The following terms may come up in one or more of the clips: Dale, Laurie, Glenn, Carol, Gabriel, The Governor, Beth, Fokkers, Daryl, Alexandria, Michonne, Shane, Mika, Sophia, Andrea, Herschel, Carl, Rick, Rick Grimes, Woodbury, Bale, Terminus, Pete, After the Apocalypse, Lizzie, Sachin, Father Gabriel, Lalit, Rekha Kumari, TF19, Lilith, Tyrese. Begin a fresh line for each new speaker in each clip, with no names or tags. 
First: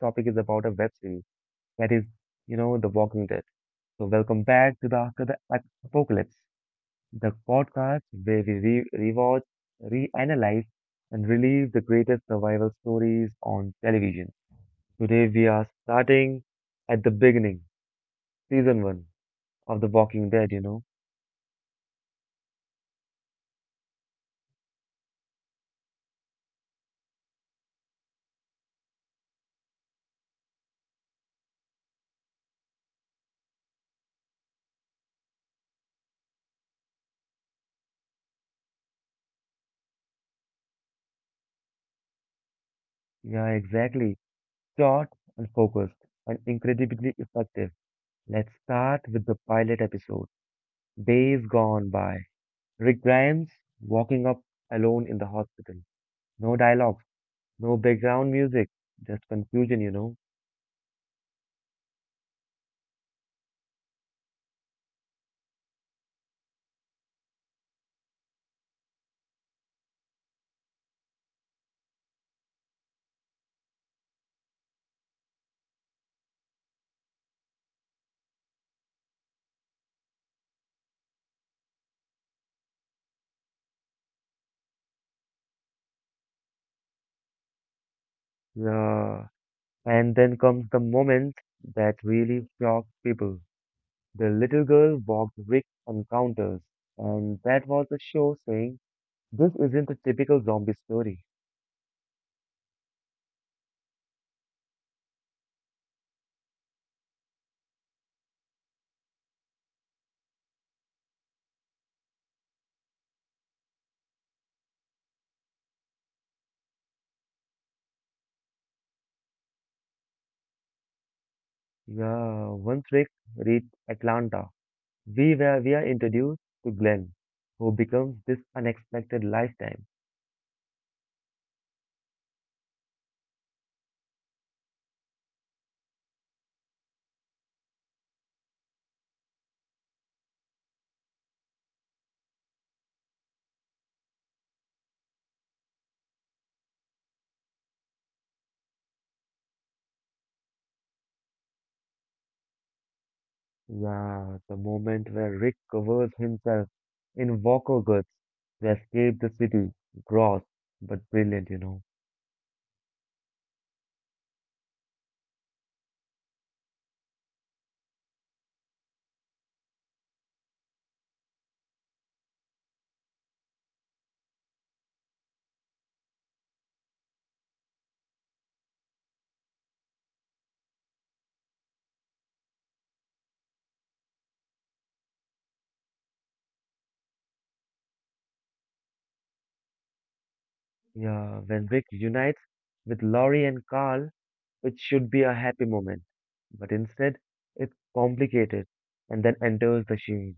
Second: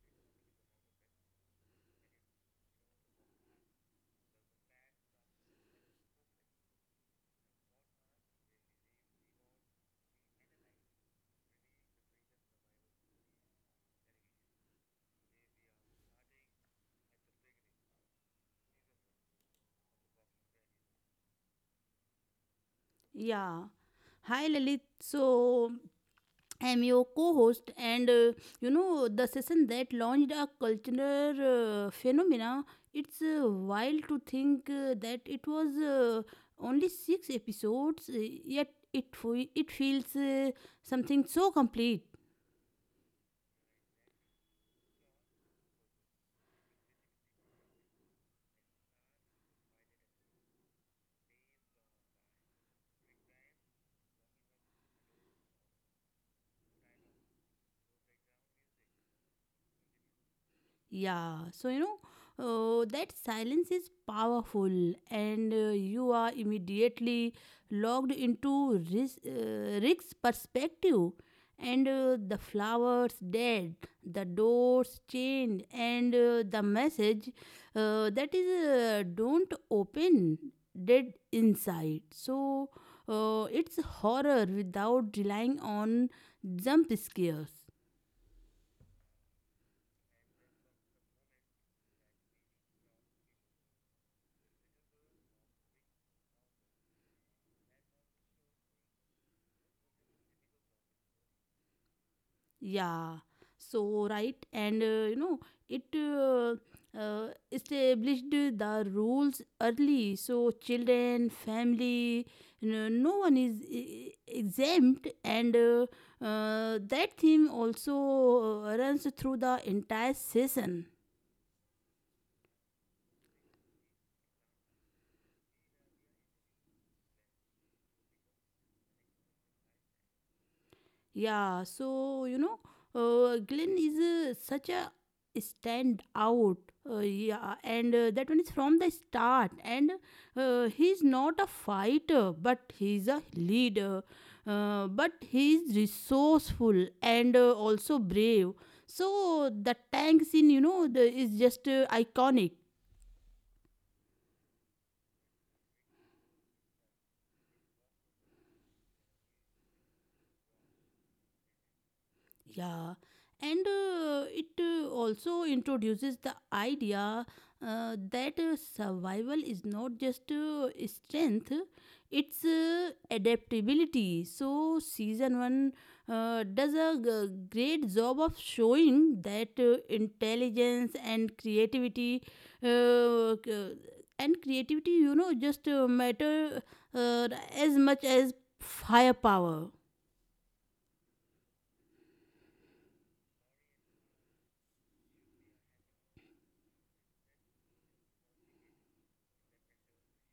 topic is about a web series that is, you know, The Walking Dead. So welcome back to the After the Apocalypse, the podcast where we re rewatch, reanalyze, and relive the greatest survival stories on television. Today we are starting at the beginning, season one of The Walking Dead, you know.
Yeah. Hi, Lalit. I'm your co host, and the session that launched a cultural phenomena. It's wild to think that it was only six episodes, yet it feels something so complete.
Yeah, exactly. Short and focused and incredibly effective. Let's start with the pilot episode. Days gone by. Rick Grimes walking up alone in the hospital. No dialogue, no background music, just confusion, you know.
Yeah, so you know, that silence is powerful, and you are immediately locked into Rick's perspective. And the flowers dead, the doors chained, and the message that is don't open dead inside. So it's horror without relying on jump scares.
Yeah. And then comes the moment that really shocks people. The little girl walked Rick on counters, and that was the show saying, this isn't a typical zombie story.
Yeah, so right, and you know, it Established the rules early, so children, family, no, no one is exempt, and that theme also runs through the entire season.
Yeah, once Rick reached Atlanta, we are introduced to Glenn, who becomes this unexpected lifetime.
Yeah, so you know, Glenn is such a stand out. Yeah, and that one is from the start. And he's not a fighter, but he's a leader. But he's resourceful and also brave. So the tank scene, you know, the, is just iconic.
Yeah, the moment where Rick covers himself in Walker goods to escape the city. Gross, but brilliant, you know.
Yeah, and it also introduces the idea that survival is not just strength, it's adaptability. So, season one does a great job of showing that intelligence and creativity. Uh, c- and creativity, you know, just matter uh, as much as firepower.
Yeah, when Rick unites with Laurie and Carl, it should be a happy moment. But instead, it's complicated and then enters the shade.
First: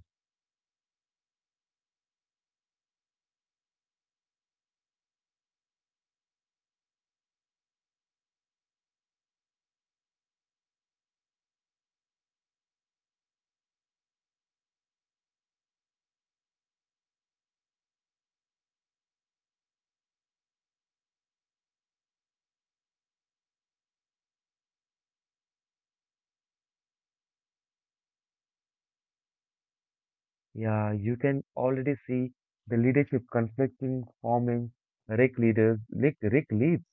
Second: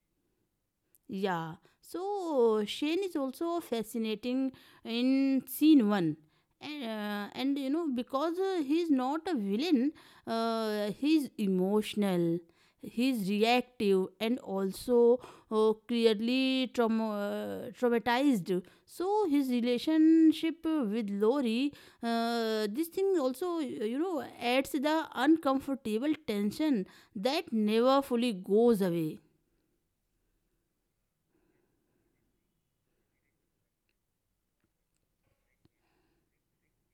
Yeah. So Shane is also fascinating in scene one. And you know because he's not a villain, he's emotional, he's reactive and also clearly traumatized. So his relationship with lori, this thing also, you know, adds the uncomfortable tension that never fully goes away.
Yeah, you can already see the leadership conflicting, forming. Rick leaders, Rick leads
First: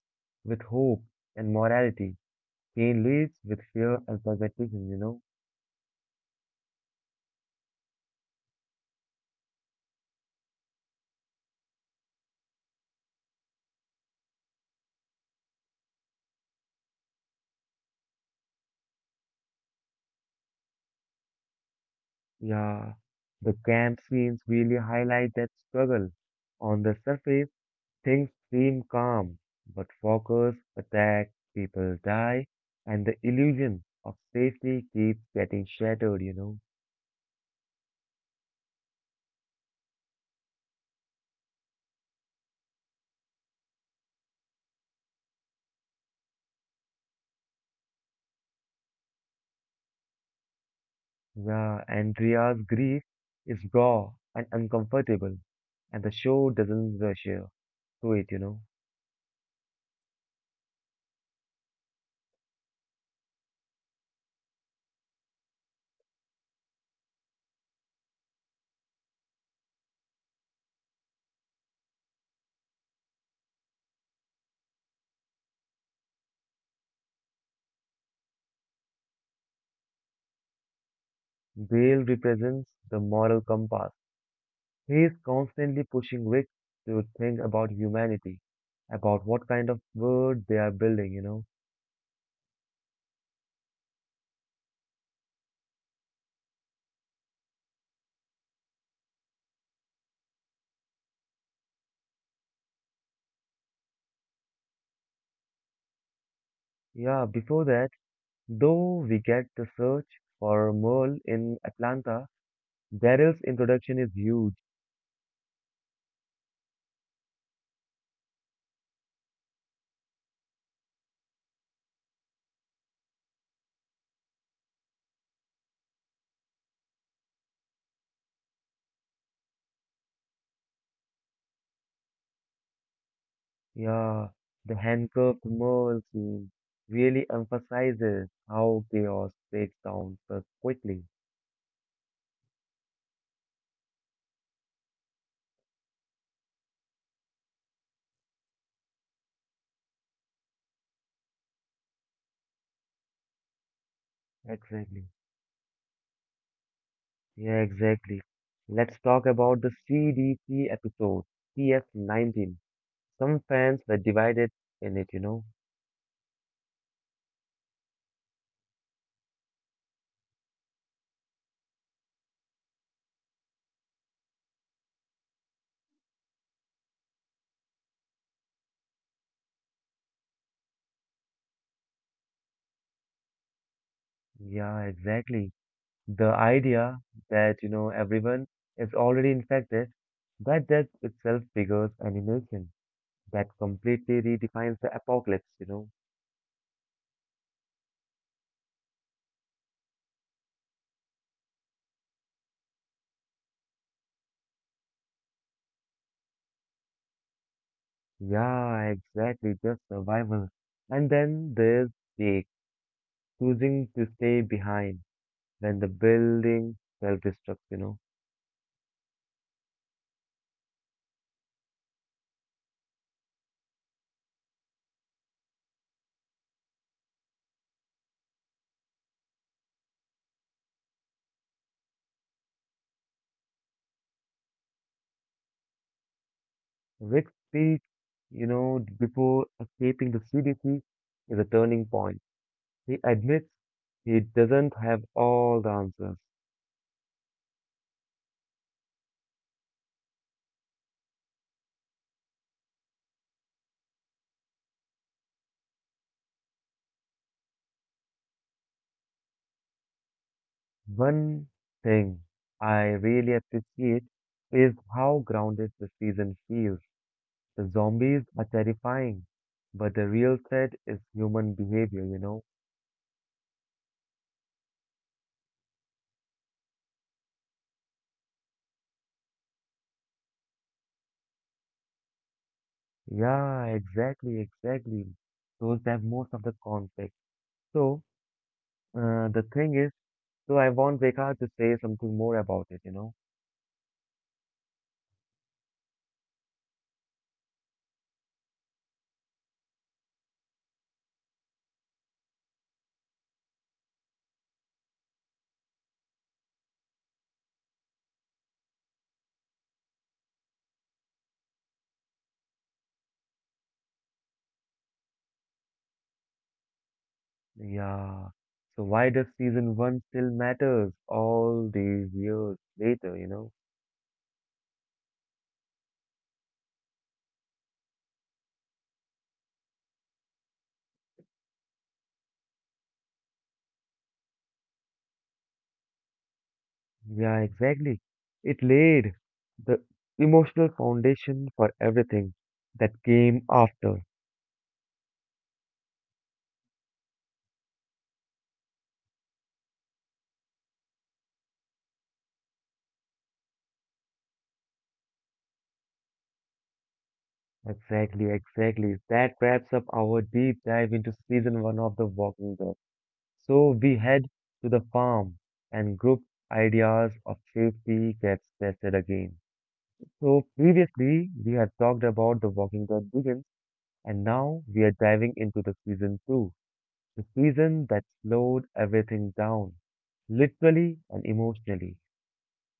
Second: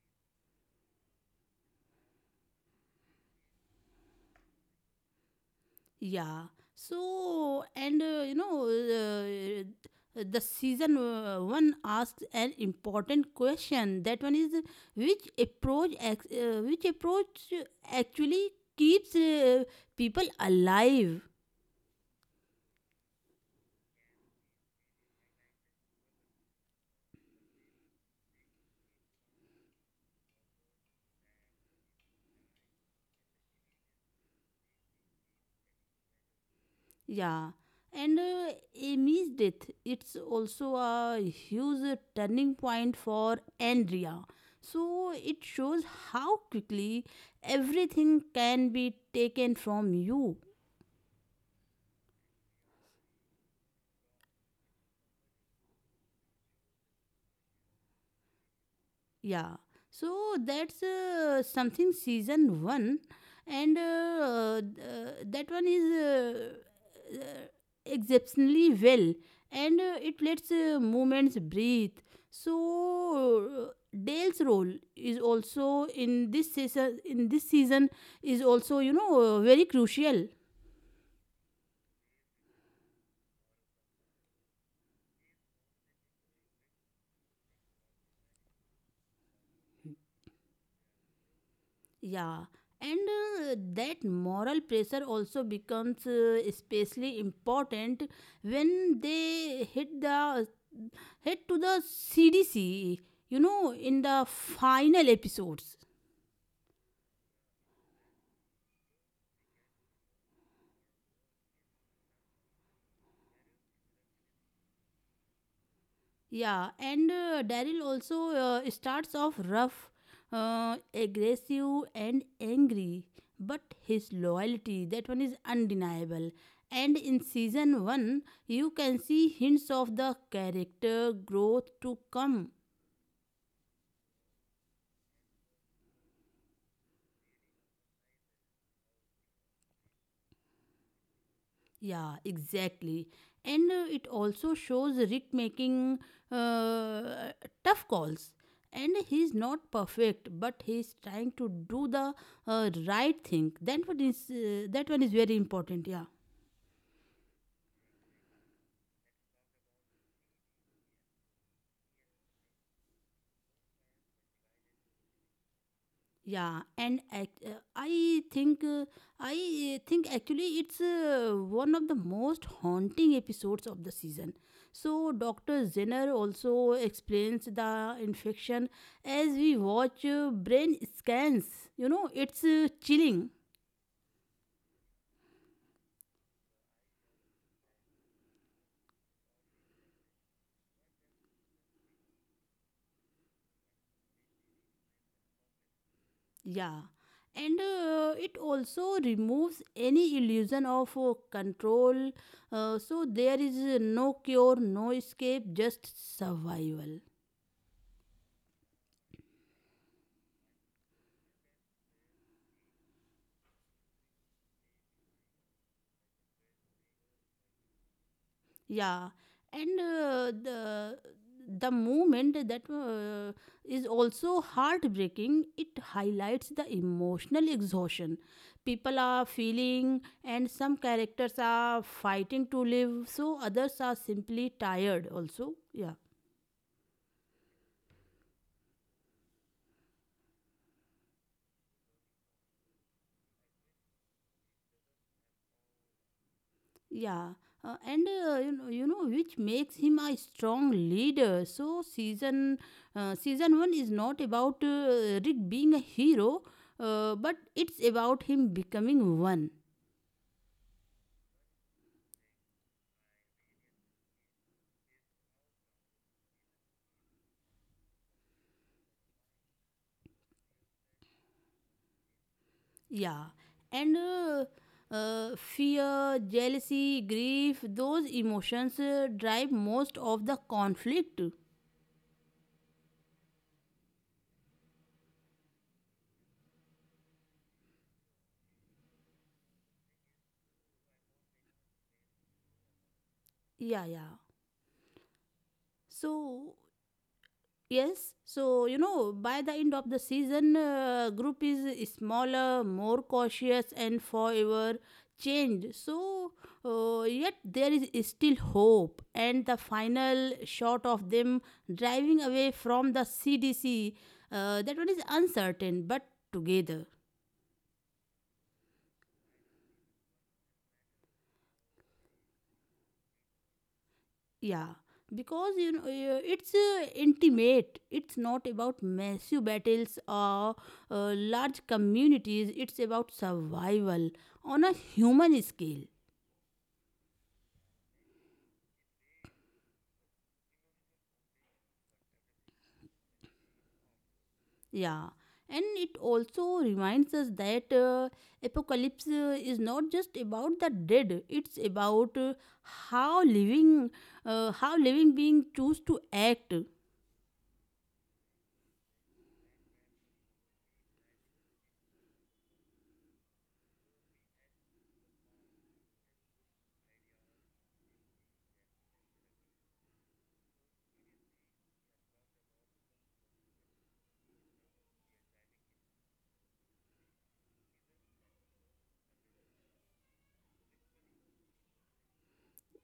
with hope and morality. Kane leads with fear and pragmatism, you know.
Yeah. The season one asks an important question. That one is which approach actually keeps people alive.
Yeah, the camp scenes really highlight that struggle. On the surface, things seem calm, but Fokkers attack, people die, and the illusion of safety keeps getting shattered, you know.
Yeah. And Amy's death, it's also a huge turning point for Andrea. So it shows how quickly everything can be taken from you.
Yeah, Andrea's grief is raw and uncomfortable, and the show doesn't rush you to it, you know.
Yeah, so that's something season one, and that one is exceptionally well, and it lets movements breathe. So Dale's role is also in this season. In this season, is also, you know, very crucial.
Bale represents the moral compass. He is constantly pushing Rick to think about humanity, about what kind of world they are building, you know.
Yeah, and that moral pressure also becomes especially important when they hit the head to the CDC. You know, in the final episodes.
Yeah, before that, though we get the search for Merle in Atlanta, Daryl's introduction is huge.
Yeah, and Daryl also starts off rough, aggressive, and angry. But his loyalty, that one is undeniable. And in season 1, you can see hints of the character growth to come.
Yeah, the handcuffed Merle scene really emphasizes how chaos breaks down so quickly.
Yeah, exactly. And it also shows Rick making uh, tough calls. And he's not perfect, but he's trying to do the right thing. That one is uh, that one
Exactly.
is very important. Yeah.
Yeah, exactly. Let's talk about the CDC episode, TF19. Some fans were divided in it, you know.
Yeah, and act, I think uh, I think actually it's one of the most haunting episodes of the season. So Dr. Zinner also explains the infection as we watch brain scans. You know, it's chilling.
Yeah, exactly. The idea that, you know, everyone is already infected, that that itself triggers animation that completely redefines the apocalypse, you know.
Yeah. And it also removes any illusion of control. So there is no cure, no escape, just survival.
Yeah, exactly, just survival. And then there's Jake choosing to stay behind when the building self-destructs, you know.
Yeah, and the moment that is also heartbreaking, it highlights the emotional exhaustion people are feeling, and some characters are fighting to live, so others are simply tired also. Yeah.
Rick's speech, you know, before escaping the CDC is a turning point. He admits he doesn't have all the answers.
Yeah, and you know, Which makes him a strong leader. So season one is not about Rick being a hero, but it's about him becoming one.
One thing I really appreciate is how grounded the season feels. The zombies are terrifying, but the real threat is human behavior, you know.
Yeah, and fear, jealousy, grief, those emotions drive most of the conflict.
Yeah, exactly, exactly. Those have most of the conflict. So, the thing is, so I want Vekar to say something more about it, you know?
Yeah, yeah. So Yes, so you know, by the end of the season, group is smaller, more cautious, and forever changed. So, yet there is still hope, and the final shot of them driving away from the CDC, that one is uncertain, but together.
Yeah. So why does season one still matters all these years later, you know?
Yeah, because you know it's intimate. It's not about massive battles or large communities. It's about survival on a human scale.
Yeah, exactly. It laid the emotional foundation for everything that came after.
Yeah, and it also reminds us that apocalypse is not just about the dead. It's about how living, how living beings choose to act.
Exactly, exactly. That wraps up our deep dive into season one of The Walking Dead. So we head to the farm and group ideas of safety gets tested again. So previously we have talked about the Walking Dead begins and now we are diving into the season two, the season that slowed everything down, literally and emotionally.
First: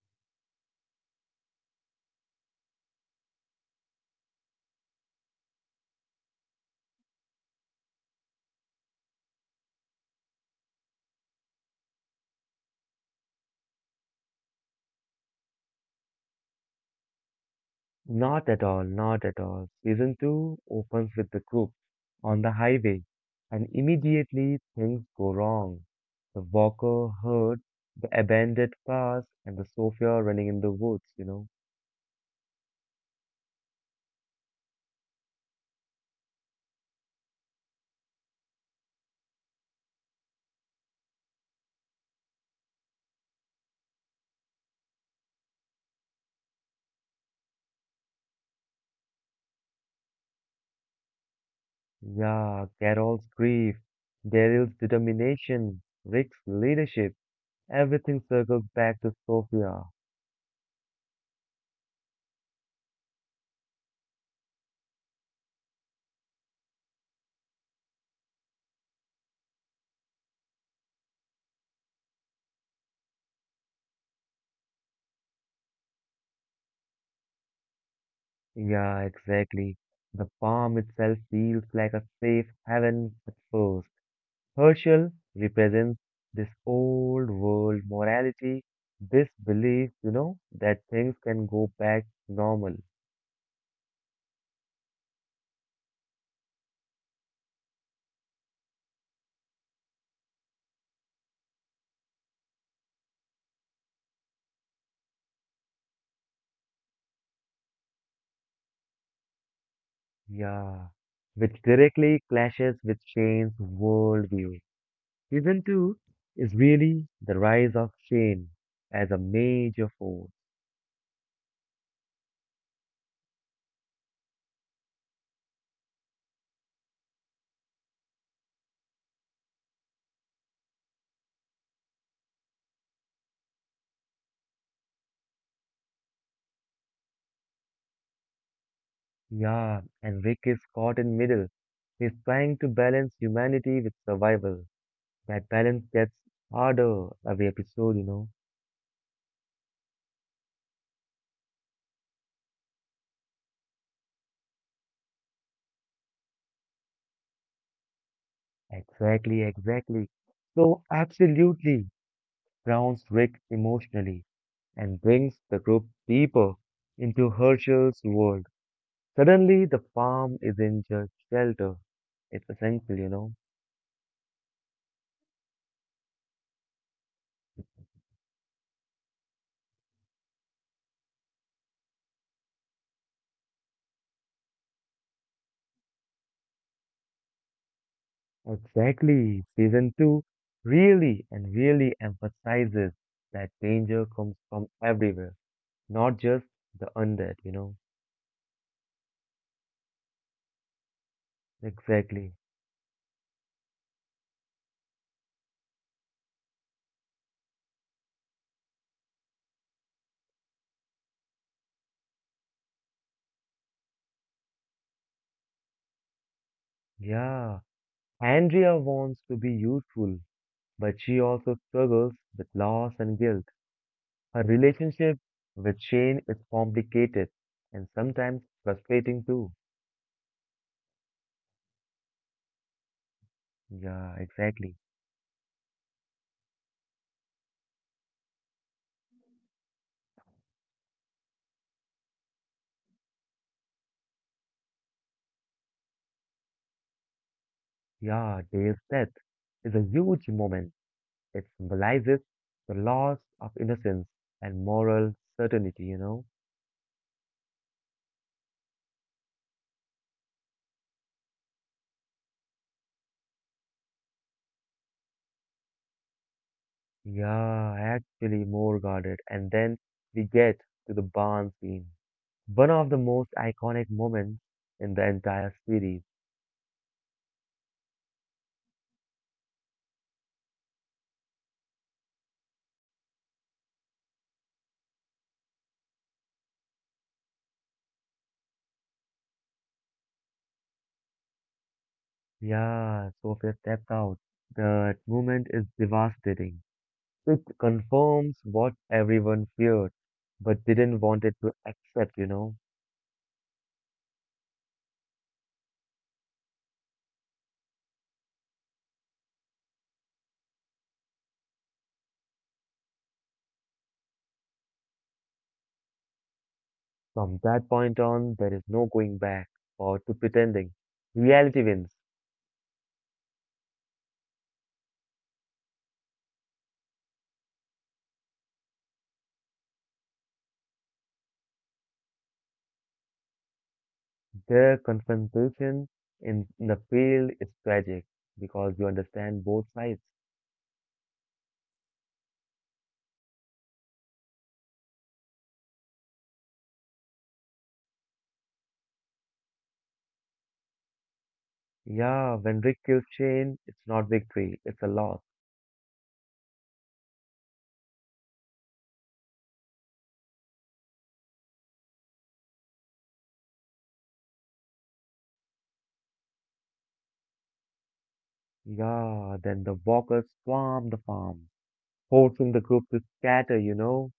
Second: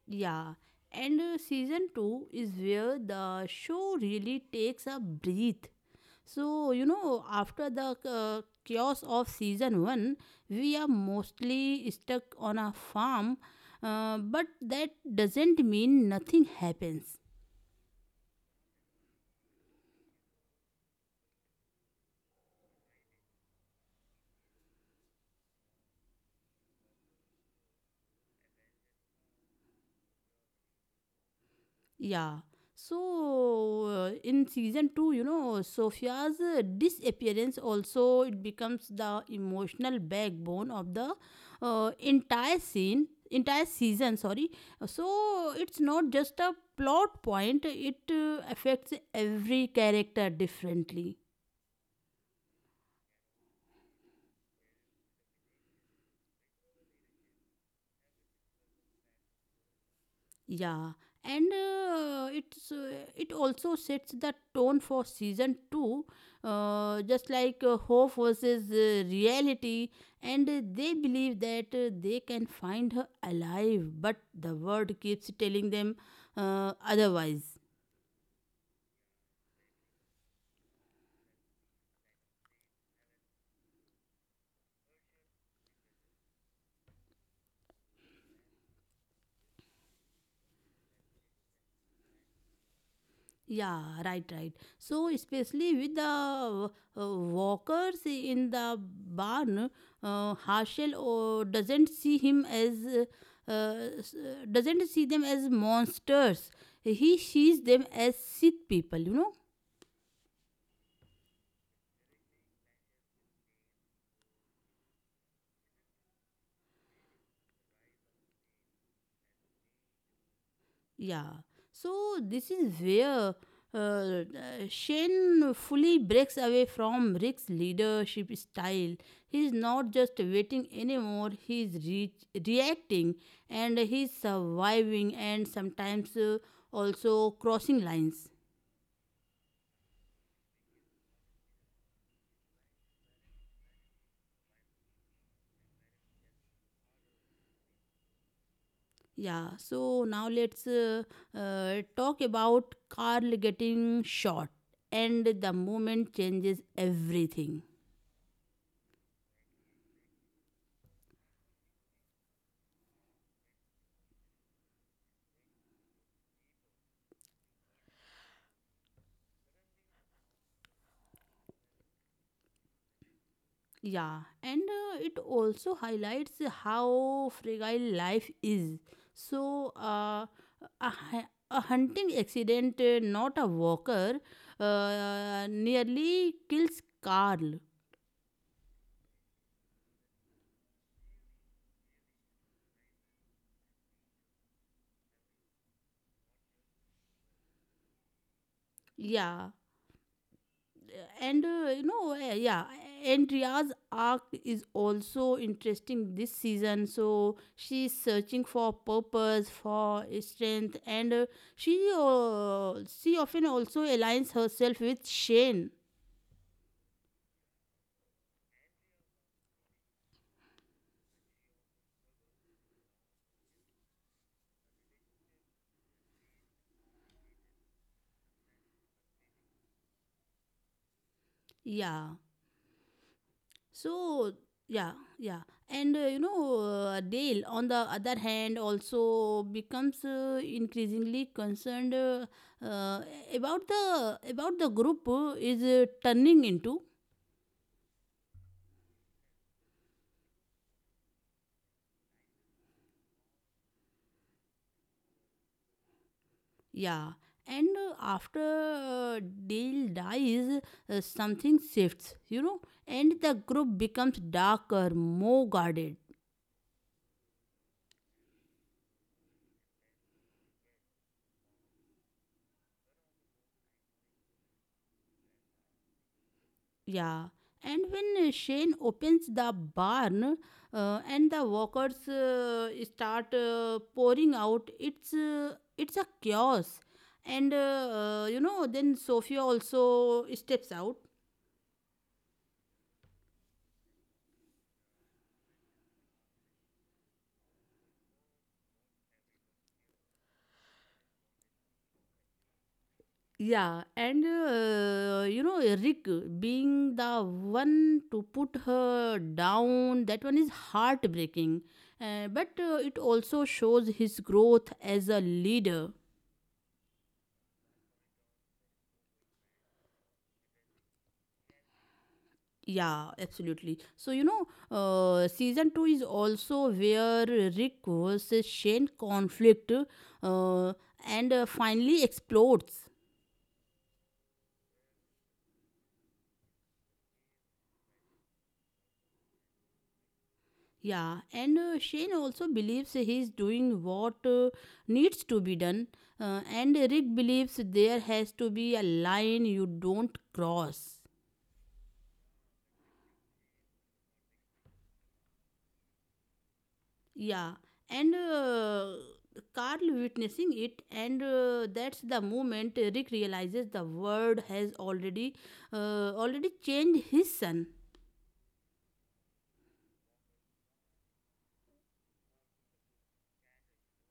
Yeah. And season 2 is where the show really takes a breath. So, you know, after the chaos of season 1, we are mostly stuck on a farm, but that doesn't mean nothing happens.
Not at all, not at all. Season 2 opens with the group on the highway, and immediately things go wrong. The Walker herd, the abandoned cars, and the Sophia running in the woods, you know.
Yeah. So in season 2, you know, Sophia's disappearance also, it becomes the emotional backbone of the entire season, sorry. So it's not just a plot point, it affects every character differently.
Yeah, Carol's grief, Daryl's determination, Rick's leadership, everything circles back to Sophia.
Yeah, and it also sets the tone for season two, just like hope versus reality, and they believe that they can find her alive, but the world keeps telling them otherwise.
Yeah, exactly. The farm itself feels like a safe haven at first. Herschel represents this old world morality, this belief, you know, that things can go back normal.
Yeah, right, right. So, especially with the walkers in the barn, Herschel doesn't see him as uh, s- doesn't see them as monsters. He sees them as sick people. You know.
Yeah. Which directly clashes with Shane's worldview. Season 2 is really the rise of Shane as a major force.
Yeah. So this is where uh, uh, Shane fully breaks away from Rick's leadership style. He's not just waiting anymore, he's reacting, and he's surviving, and sometimes also crossing lines.
Yeah, and Rick is caught in middle. He's trying to balance humanity with survival. That balance gets harder every episode, you know.
Yeah, so now let's talk about Carl getting shot, and the moment changes everything.
Exactly, exactly. So, absolutely grounds Rick emotionally and brings the group deeper into Herschel's world. Suddenly, the farm isn't just shelter, it's essential, you know.
Yeah, and it also highlights how fragile life is. So, a hunting accident, not a walker, nearly kills Carl.
Exactly. Season 2 really and really emphasizes that danger comes from everywhere, not just the undead, you know.
Yeah, and
Exactly.
Andrea's arc is also interesting this season. So she's searching for purpose, for strength, and she often also aligns herself with Shane.
Yeah. Andrea wants to be useful, but she also struggles with loss and guilt. Her relationship with Shane is complicated and sometimes frustrating too.
Yeah.
Yeah,
So
exactly.
yeah, yeah, and you know, Dale on the other hand also becomes increasingly concerned uh, about the about the group is turning into.
Yeah, Dave's death is a huge moment. It symbolizes the loss of innocence and moral certainty, you know?
Yeah, and after Dale dies, something shifts. You know, and the group becomes darker, more guarded.
Yeah, actually more guarded. And then we get to the barn scene. One of the most iconic moments in the entire series.
Yeah, and when Shane opens the barn and the workers start pouring out, it's a chaos. And you know, then Sophia also steps out.
Yeah, Sophia steps out. That moment is devastating. It confirms what everyone feared, but didn't want it to accept, you know.
Yeah, and you know, Rick being the one to put her down, that one is heartbreaking. But it also shows his growth as a leader.
From that point on, there is no going back or to pretending. Reality wins.
Yeah, absolutely. So, you know, season 2 is also where Rick versus Shane conflict uh, and finally explodes.
Their confrontation in the field is tragic because you understand both sides.
Yeah, and Shane also believes he's doing what needs to be done, and Rick believes there has to be a line you don't cross.
Yeah, when Rick kills Shane, it's not victory, it's a loss.
Yeah, and Carl witnessing it, and that's the moment Rick realizes the world has already already changed his son.
Yeah, then the walkers swarm the farm, forcing the group to scatter, you know?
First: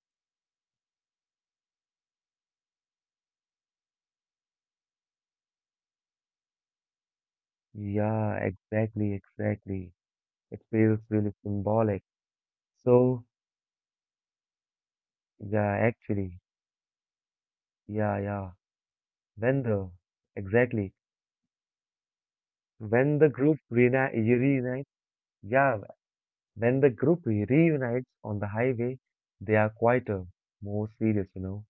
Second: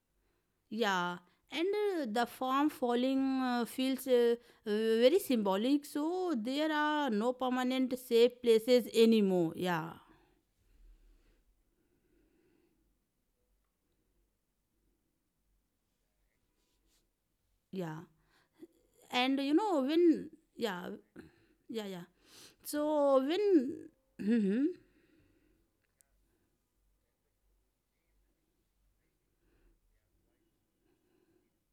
Yeah, and the farm falling feels very symbolic. So there are no permanent
Yeah,
safe places
exactly,
anymore. Yeah,
exactly. It feels really symbolic. So, yeah, actually,
yeah,
yeah, yeah.
and you
When
know
the,
when yeah
exactly,
yeah yeah. So
when the group
when.
reuni
Mhm.
reunites, yeah, when the group reunites on the highway, they are quieter, more serious, you know.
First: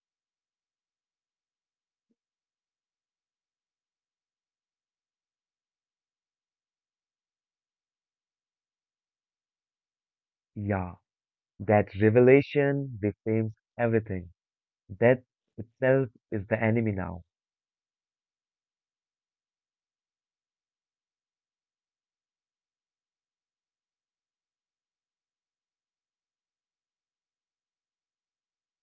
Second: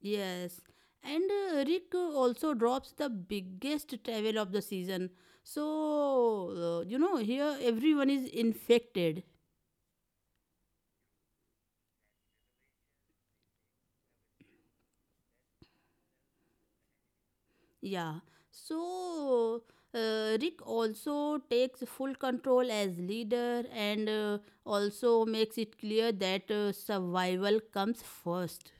Yes, and Rick also drops the biggest travel of the season. So, you know, here everyone is infected.
Yeah, that revelation reframes everything. Death itself is the enemy now.
Yeah. So, Rick also takes full control as leader, and also makes it clear that survival comes first.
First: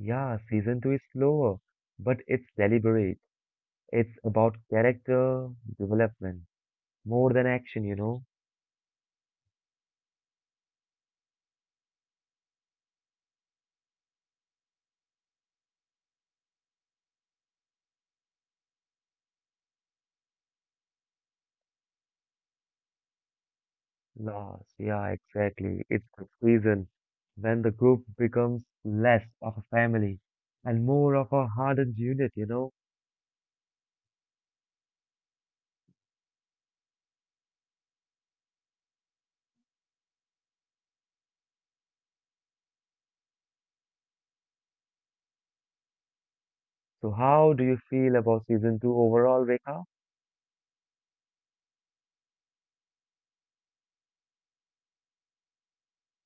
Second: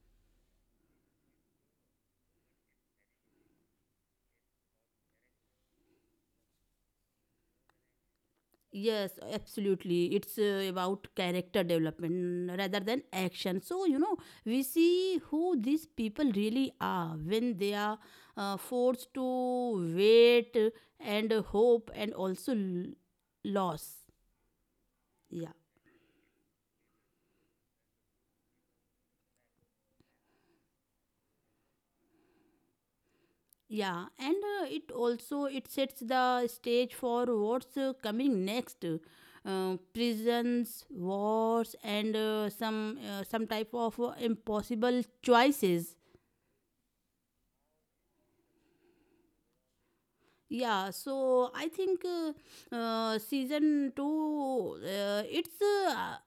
Yeah, season two is slower, but it's deliberate. It's about character development more than action, you know.
Yes, absolutely. It's about character development rather than action. So, you know, we see who these people really are when they are forced to wait and hope and also loss.
Loss, yeah,
Yeah.
exactly. It's the season when the group becomes less of a family and more of a hardened unit, you know.
Yeah, and it also it sets the stage for what's coming next. Prisons, wars, and some type of impossible choices.
So how do you feel about season two overall, Rekha?
I think season two it's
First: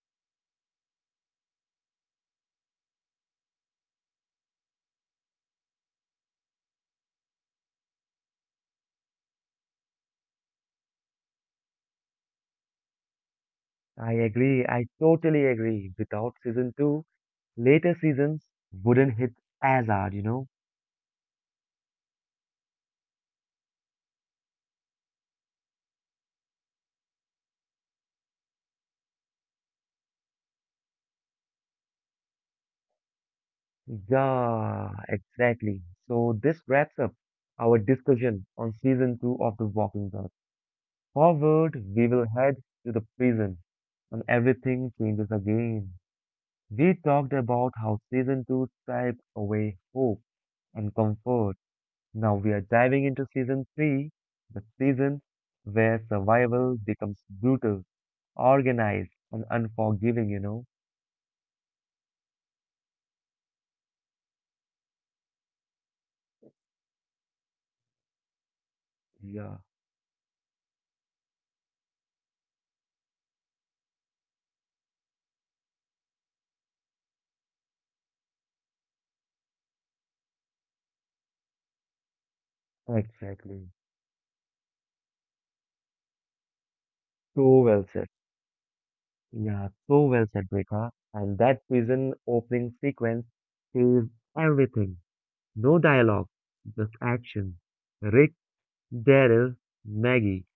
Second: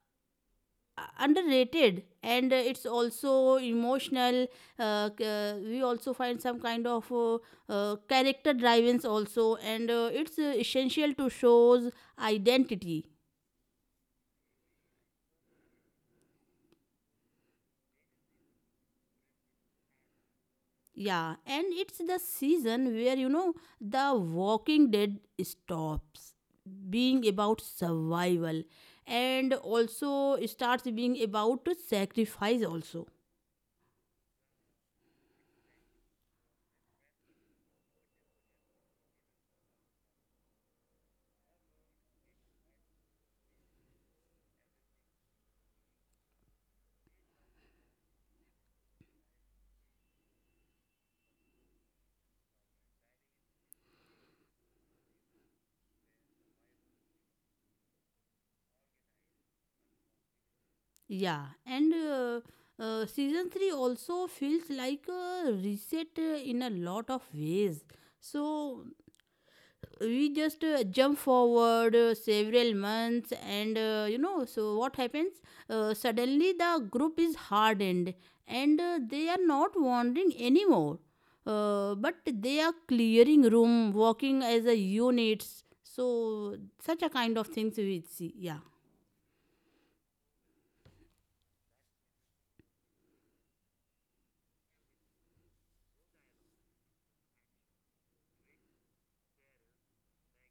underrated and it's also emotional. We also find some kind of character driven also, and it's essential to shows identity.
I agree. I totally agree. Without season two, later seasons wouldn't hit as hard, you know.
Yeah, and it's the season where you know The Walking Dead stops being about survival and also starts being about sacrifice also.
Yeah, exactly. So this wraps up our discussion on season two of The Walking Dead. Forward, we will head to the prison and everything changes again. We talked about how season 2 stripped away hope and comfort. Now we are diving into season 3, the season where survival becomes brutal, organized, and unforgiving, you know?
Yeah, and season 3 also feels like a reset in a lot of ways. So
Yeah,
we just jump forward several months, and you know, so what happens suddenly the group is hardened, and they are not wandering anymore, but they are clearing
exactly.
room working as a units, so such a kind of
So
things
well
we
said.
see. Yeah.
Yeah, so well said, Rekha. And that season opening sequence says everything. No dialogue, just action. Rick, Daryl, Maggie.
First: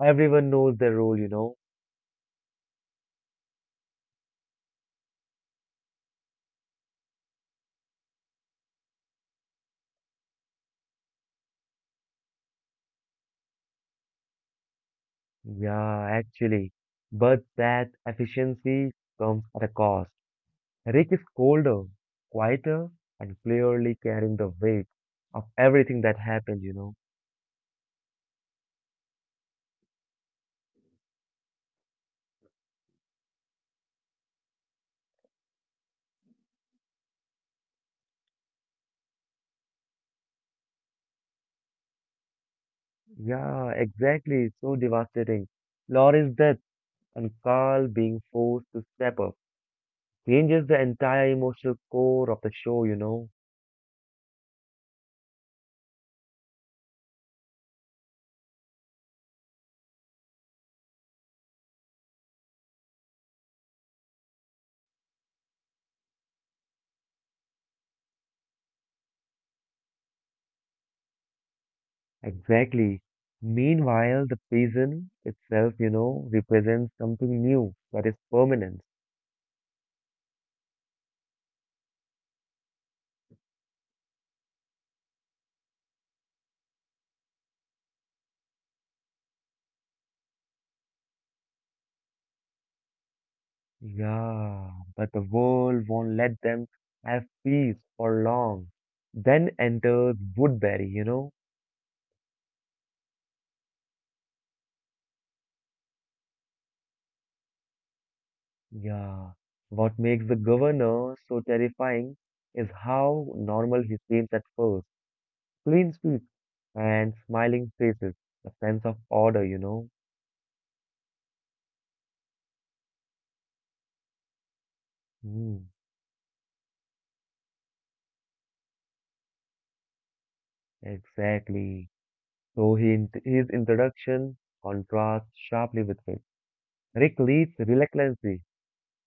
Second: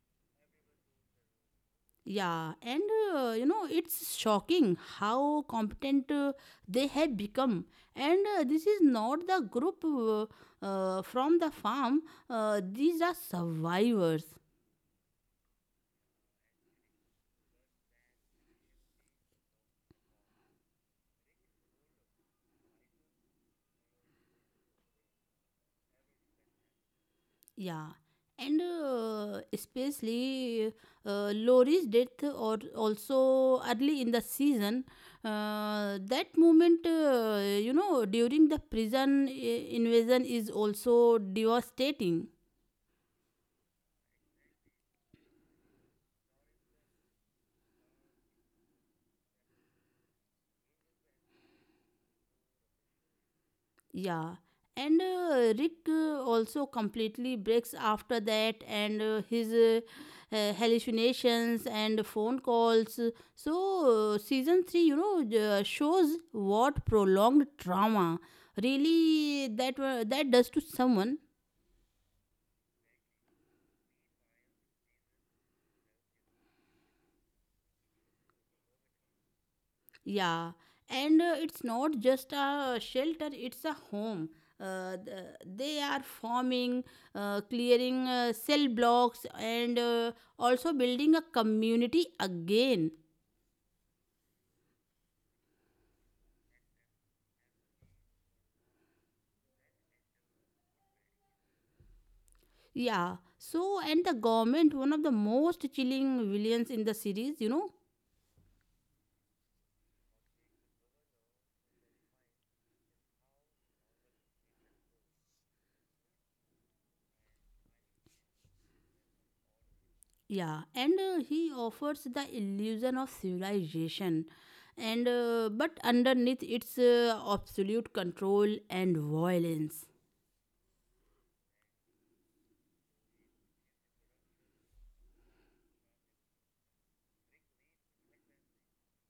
Everyone knows their role, you know.
Yeah, and you know, it's shocking how competent they have become. And this is not the group from the farm, these are survivors.
Yeah, actually. But that efficiency comes at a cost. Rick is colder, quieter, and clearly carrying the weight of everything that happened, you know.
Yeah, and especially Lori's death, or also early in the season, that moment, you know, during the prison invasion, is also devastating.
Yeah, exactly. It's so devastating. Laurie's death and Carl being forced to step up changes the entire emotional core of the show, you know.
Yeah, and Rick also completely breaks after that, and his hallucinations and phone calls. So, season three, shows what prolonged trauma really that does to someone.
Exactly. Meanwhile, the prison itself, you know, represents something new that is permanent.
Yeah, and it's not just a shelter, it's a home. They are farming, clearing cell blocks, and also building a community again.
Yeah, but the world won't let them have peace for long. Then enters Woodbury, you know?
Yeah, so and the government, one of the most chilling villains in the series.
Yeah. What makes the governor so terrifying is how normal he seems at first. Clean sweep and smiling faces, a sense of order, you know?
Yeah, and he offers the illusion of civilization, and
Hmm,
but underneath it's absolute control and violence.
exactly. So he, int- his introduction contrasts sharply with it. Rick leads reluctantly.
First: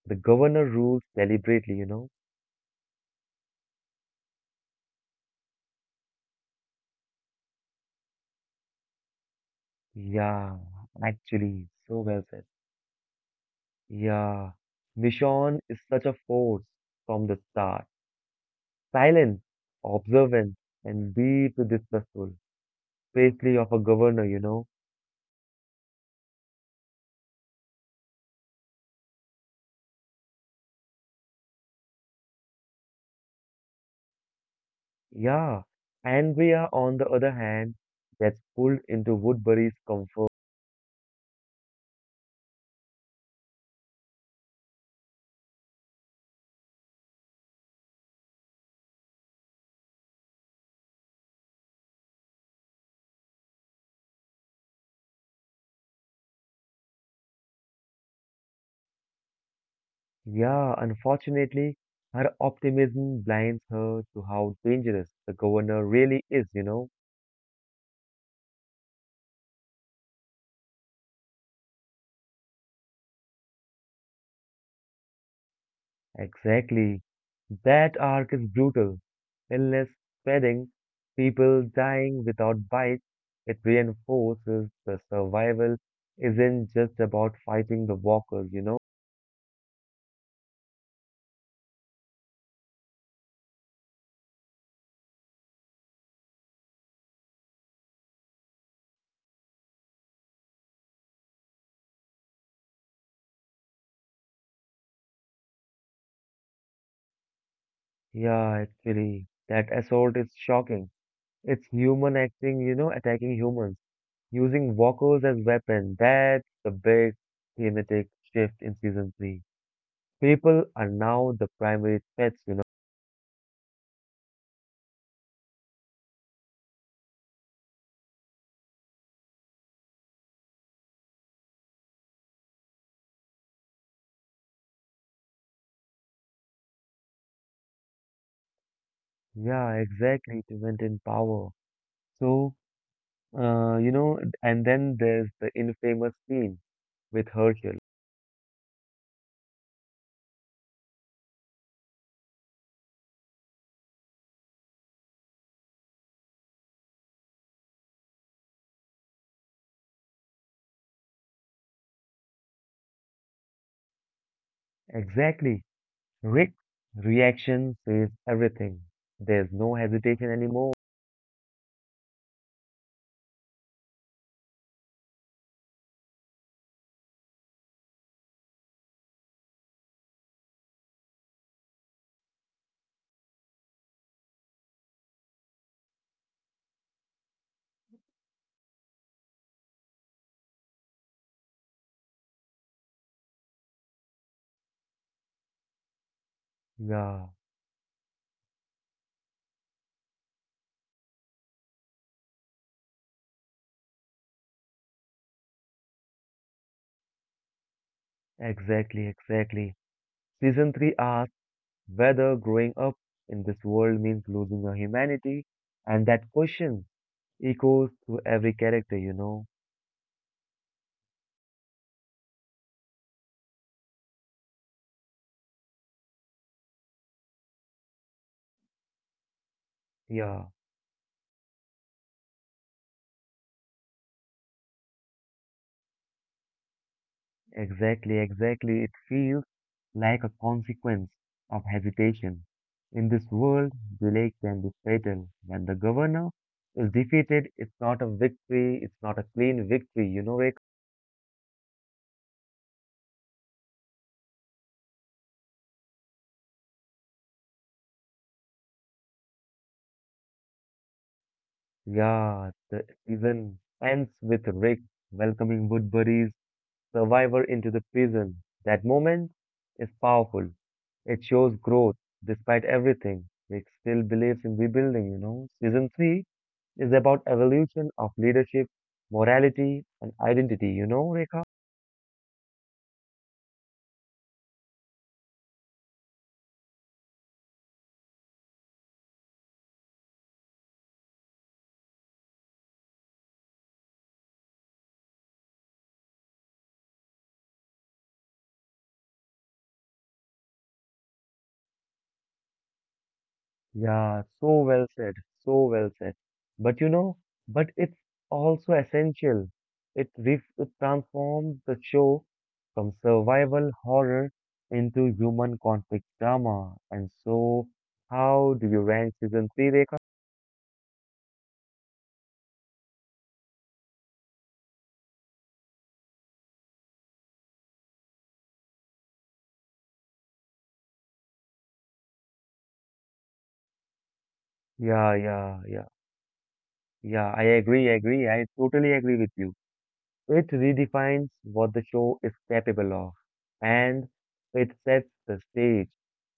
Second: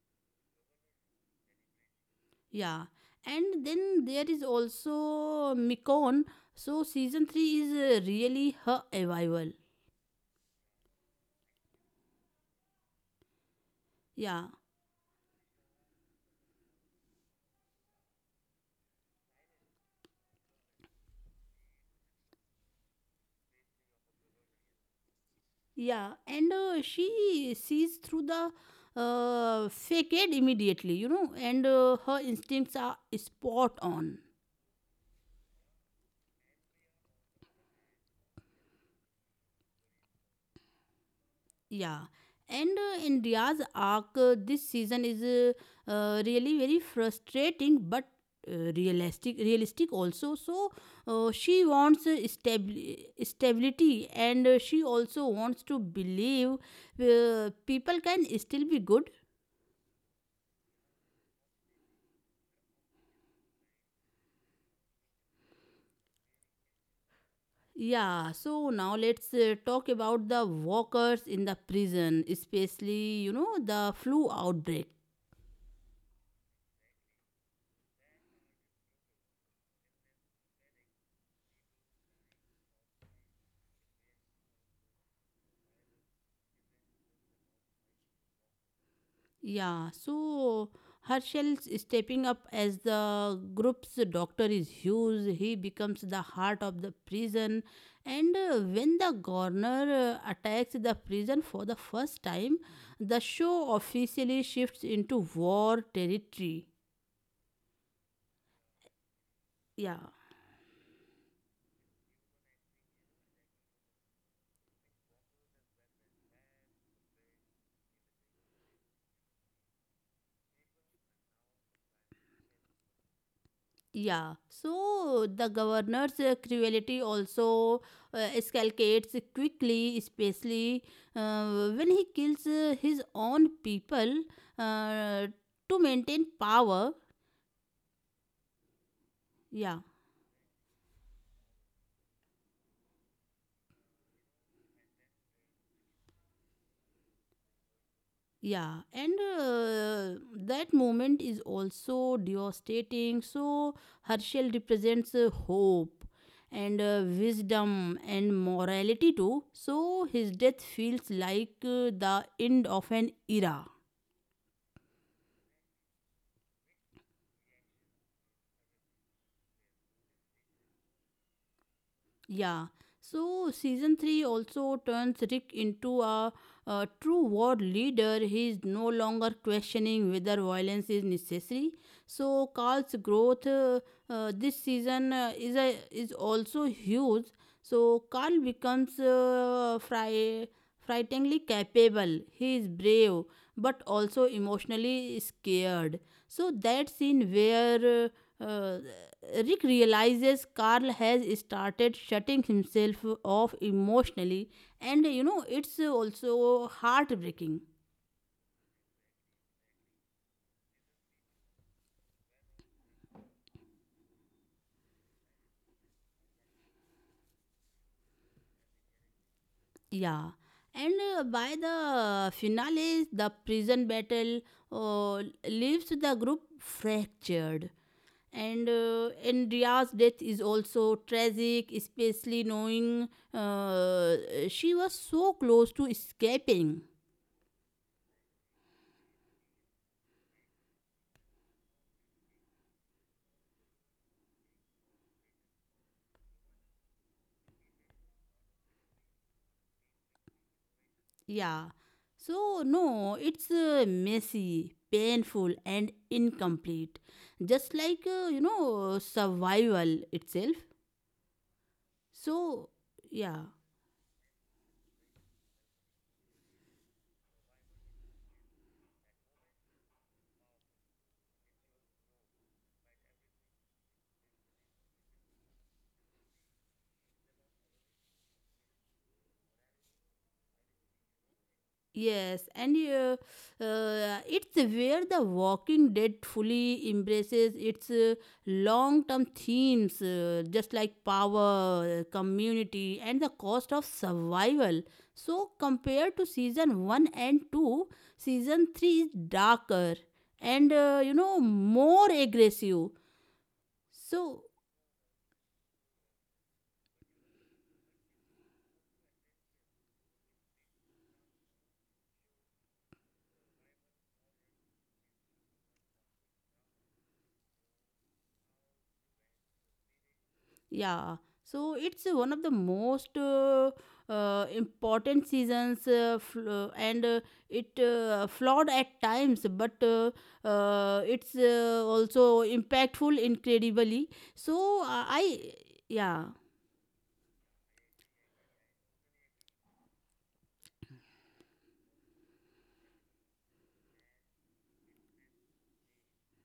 The governor rules deliberately, you know?
Yeah, and then there is also Mikon. So season three is really her arrival.
Yeah, actually, so well said.
Yeah,
Yeah, Michonne is such a force from the start. Silent, observant, and deeply distrustful, especially of a governor, you know.
yeah, and she sees through the facade immediately, and her instincts are spot on.
Yeah, Andrea, on the other hand, gets pulled into Woodbury's comfort.
Yeah, and India's arc this season is really very frustrating, but realistic. Realistic also. So she wants stability, and she also wants to believe people can still be good.
Yeah, unfortunately, her optimism blinds her to how dangerous the governor really is, you know.
Yeah, so now let's talk about the walkers in the prison, especially, the flu outbreak.
Exactly. That arc is brutal. Illness spreading, people dying without bites, it reinforces the survival isn't just about fighting the walkers, you know?
Yeah, so Herschel's stepping up as the group's doctor is huge. He becomes the heart of the prison. And when the governor attacks the prison for the first time, the show officially shifts into war territory.
Yeah, actually, that
Yeah.
assault is shocking. It's human acting, you know, attacking humans, using walkers as weapons. That's the big thematic shift in season three. People are now the primary threats, you know?
Yeah, so the governor's cruelty also escalates quickly, especially when he kills his own people uh, to maintain power.
Yeah,
Yeah,
exactly, to maintain power. So, you know, and then there's the infamous scene with Herschel.
yeah, and that moment is also devastating. So Herschel represents hope and wisdom and morality too. So his death feels like the end of an era.
Exactly. Rick's reaction says everything. There's no hesitation anymore.
Yeah. So season 3 also turns Rick into a true war leader. He is no longer questioning whether violence is necessary. So Carl's growth this season is also huge. So Carl becomes frighteningly capable. He is brave but also emotionally scared. So that scene
Yeah,
where uh, uh, Rick realizes Carl has started shutting himself off emotionally, and it's also heartbreaking.
exactly, exactly. Season 3 asks whether growing up in this world means losing your humanity, and that question echoes through every character, you know.
Yeah, and by the finale, the prison battle leaves the group fractured. And Andrea's death is
Yeah.
also tragic, especially knowing she was so close to escaping.
Exactly, exactly. It feels like a consequence of hesitation. In this world, delay can be fatal. When the governor is defeated, it's not a victory, it's not a clean victory, you know, Rick?
Yeah. So, no, it's messy, painful, and incomplete. Just like, survival itself.
Yeah,
So,
the
yeah.
season ends with Rick welcoming Woodbury's survivor into the prison. That moment is powerful. It shows growth despite everything. Rick still believes in rebuilding, you know. Season 3 is about evolution of leadership, morality, and identity. You know, Rekha?
Yes, and it's where The Walking Dead fully embraces its long term themes, just like power, community, and the cost of survival. So, compared to season 1 and 2, season 3 is darker and more aggressive.
Yeah,
So,
so well said, so well said. But you know, but it's also essential. It, re- it transforms the show from survival horror into human conflict drama. And so, how do you rank season three, Rekha?
yeah, so it's one of the most important seasons, and it flawed at times, but it's also impactful incredibly. So
Yeah,
I,
yeah, yeah,
yeah,
yeah. I agree, I agree. I totally agree with you. It redefines what the show is capable of, and it sets the stage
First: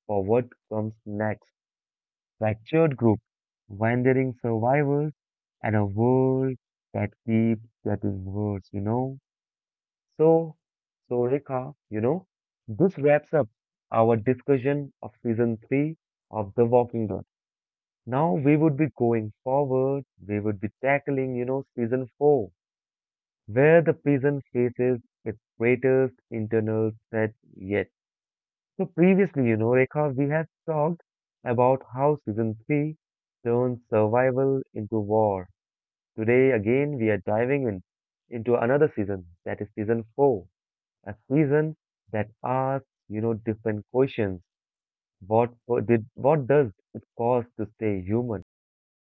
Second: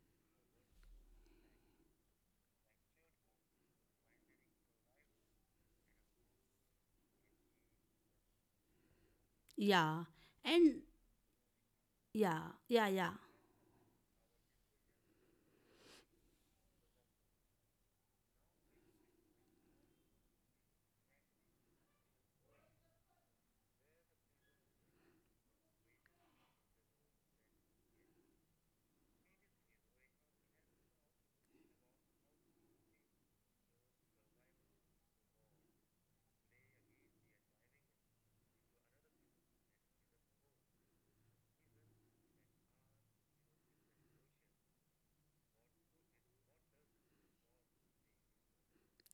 for what comes next. Fractured group, wandering survivors, and a world that keeps getting worse, you know?
yeah,
So,
and
so Rika, you know,
yeah, yeah,
this
yeah.
wraps up our discussion of season 3 of The Walking Dead. Now we would be going forward, we would be tackling, you know, season 4 where the prison faces its greatest internal threat yet. So previously, you know, Rekha, we had talked about how season 3 turns survival into war. Today, again, we are diving in into another season, that is season 4, a season that asks, you know, different questions. What for- did what does it cost to stay human?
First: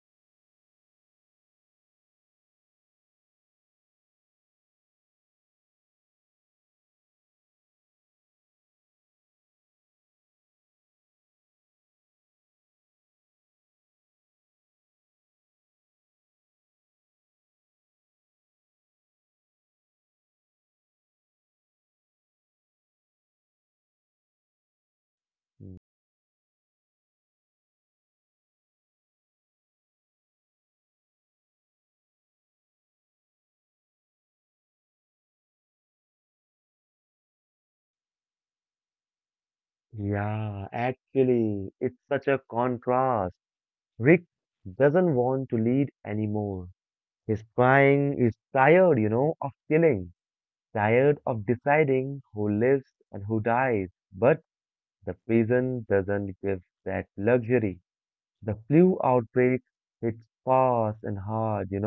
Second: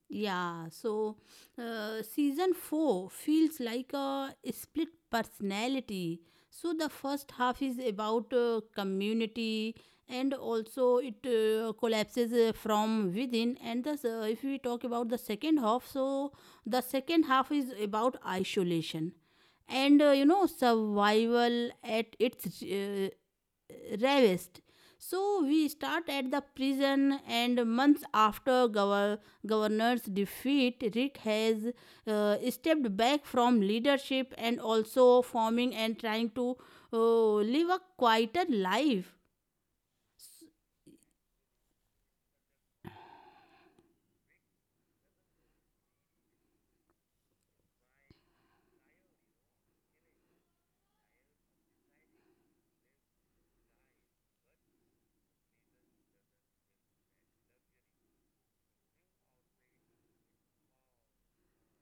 Yeah, so season 4 feels like a split personality. So the first half is about community and also it collapses from within, and if we talk about the second half, so the second half is about isolation and survival at its ravished. So we start at the prison, and months after governor's defeat, Rick has stepped back from leadership and also forming and trying to live a quieter life.
Yeah, actually, it's such a contrast. Rick doesn't want to lead anymore. His crying is tired, you know, of killing, tired of deciding who lives and who dies. But the prison doesn't give that luxury. The flu outbreak hits fast and hard, you know.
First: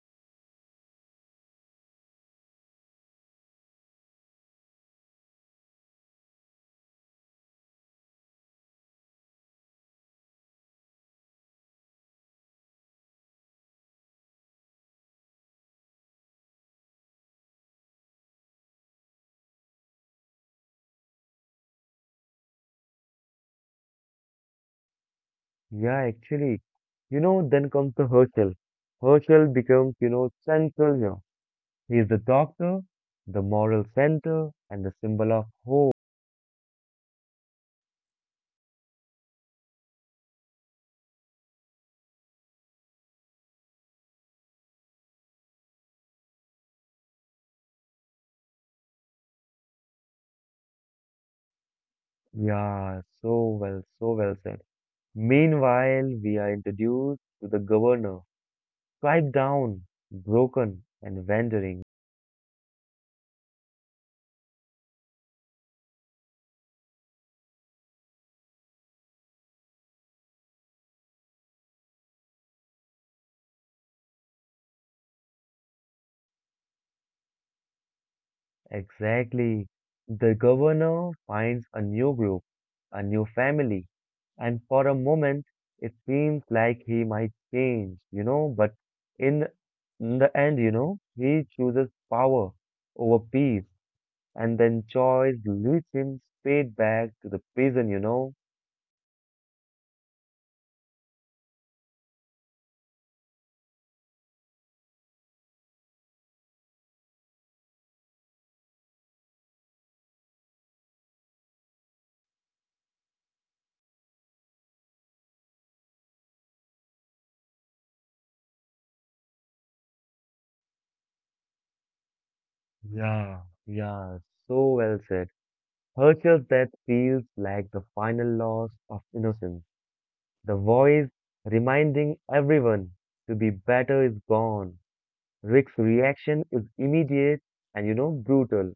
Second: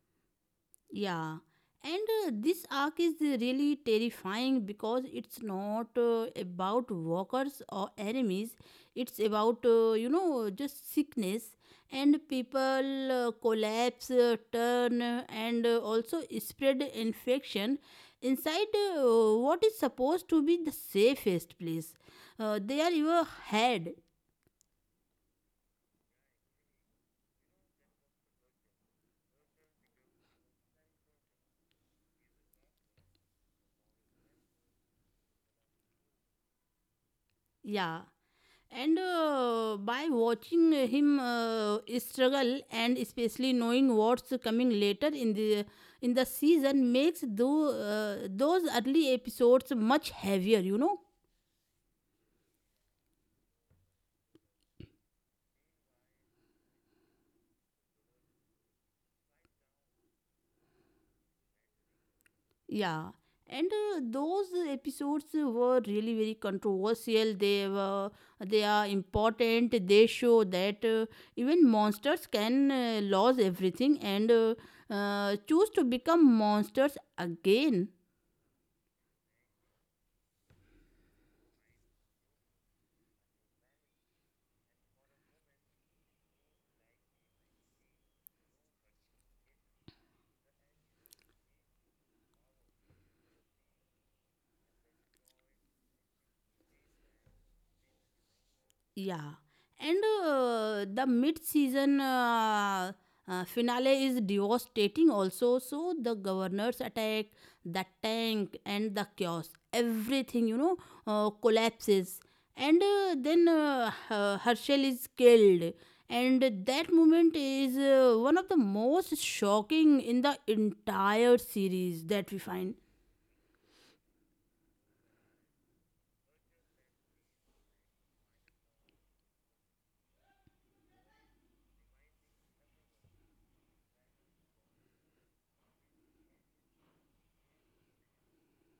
Yeah, and this arc is really terrifying because it's not about walkers or enemies. It's about, just sickness and people collapse, turn, and also spread infection inside uh, what is supposed to be the safest place. They are your head.
Yeah, actually, you know, then comes the Herschel. Herschel becomes, you know, central here. He is the doctor, the moral center, and the symbol of hope.
Yeah. And by watching him struggle, and especially knowing what's coming later in the season makes those early episodes much heavier.
Yeah, so well said. Meanwhile, we are introduced to the governor, stripped down, broken, and wandering.
Yeah, and those episodes were really very controversial. They are important. They show that even monsters can lose everything and choose to become monsters again.
Exactly. The governor finds a new group, a new family, and for a moment it seems like he might change, you know, but in, in the end, you know, he chooses power over peace, and then choice leads him straight back to the prison, you know.
Yeah, and the mid-season finale is devastating. Also, so the governors attack the tank and the chaos. Everything collapses, and then Herschel is killed. And that moment is one of the most shocking in the entire series that we find.
Yeah. Yeah, so well said. Herschel's death feels like the final loss of innocence. The voice reminding everyone to be better is gone. Rick's reaction is immediate and, you know, brutal.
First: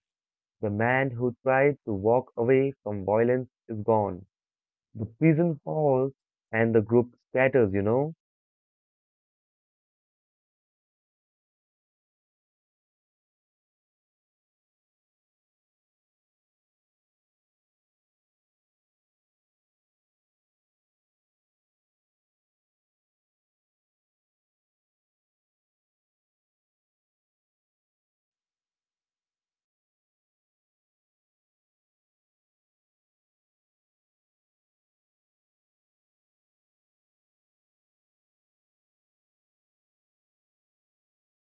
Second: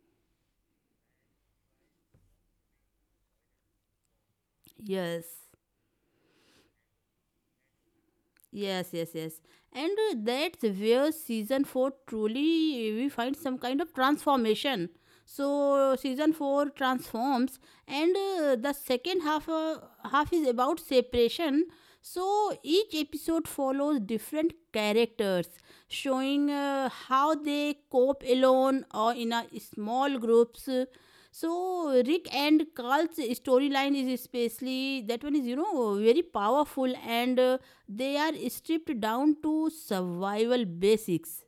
The man who tried to walk away from violence is gone. The
Yes.
prison falls and the group scatters, you know.
Yes, yes, yes. And that's where season 4 truly we find some kind of transformation. So season 4 transforms, and the second half is about separation. So each episode follows different characters, showing how they cope alone or in a small groups. So Rick and Carl's storyline is especially that one is, very powerful, and they are stripped down to survival basics.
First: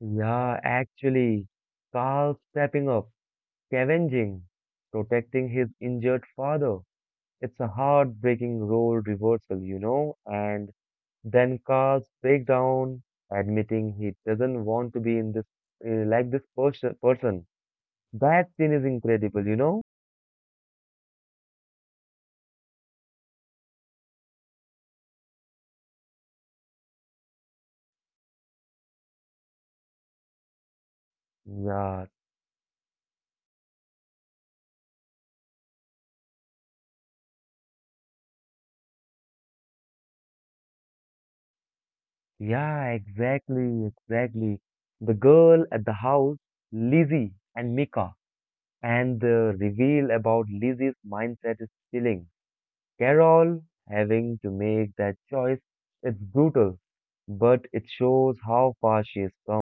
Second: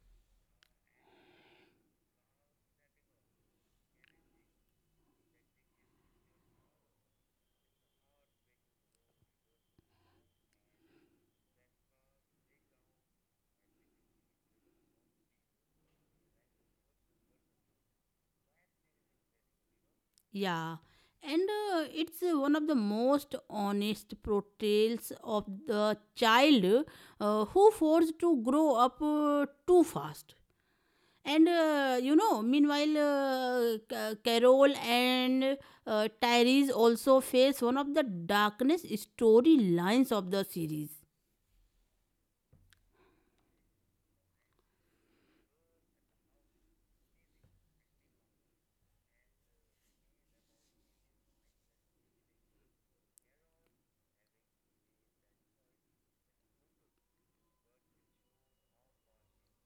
Yeah, actually, Carl stepping up, scavenging, protecting his injured father. It's a heartbreaking role reversal, you know, and then cars breaks down, admitting he doesn't want to be in this like this person. That scene is incredible, you know?
Yeah, and it's one of the most honest portrayals of the child who forced to grow up too fast. And
Yeah,
meanwhile, Carol and Tyrese also face one of the darkness storylines of the series.
yeah, exactly. The girl at the house, Lizzie and Mika, and the reveal about Lizzie's mindset is chilling. Carol having to make that choice, it's brutal, but it shows how far she has come.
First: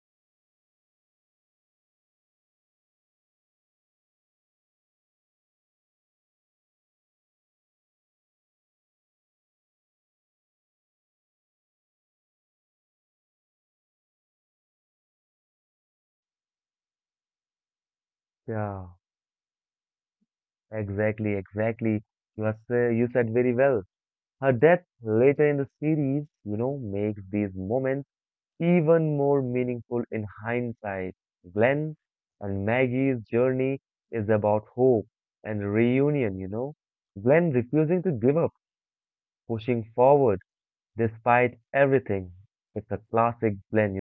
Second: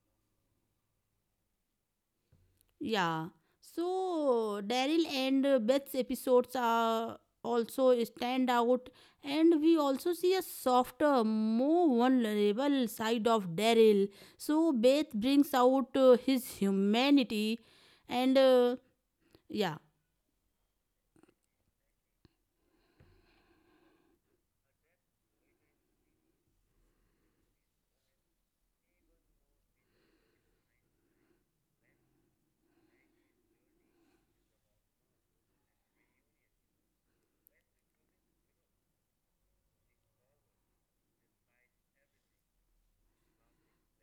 Yeah. So, Daryl and Beth's episodes are also stand out, and we also see a softer, more vulnerable side of Daryl. So, Beth brings out his humanity, and
Yeah,
yeah.
exactly. You said very well. Her death later in the series, you know, makes these moments even more meaningful in hindsight. Glenn and Maggie's journey is about hope and reunion, you know. Glenn refusing to give up, pushing forward despite everything. It's a classic Glenn.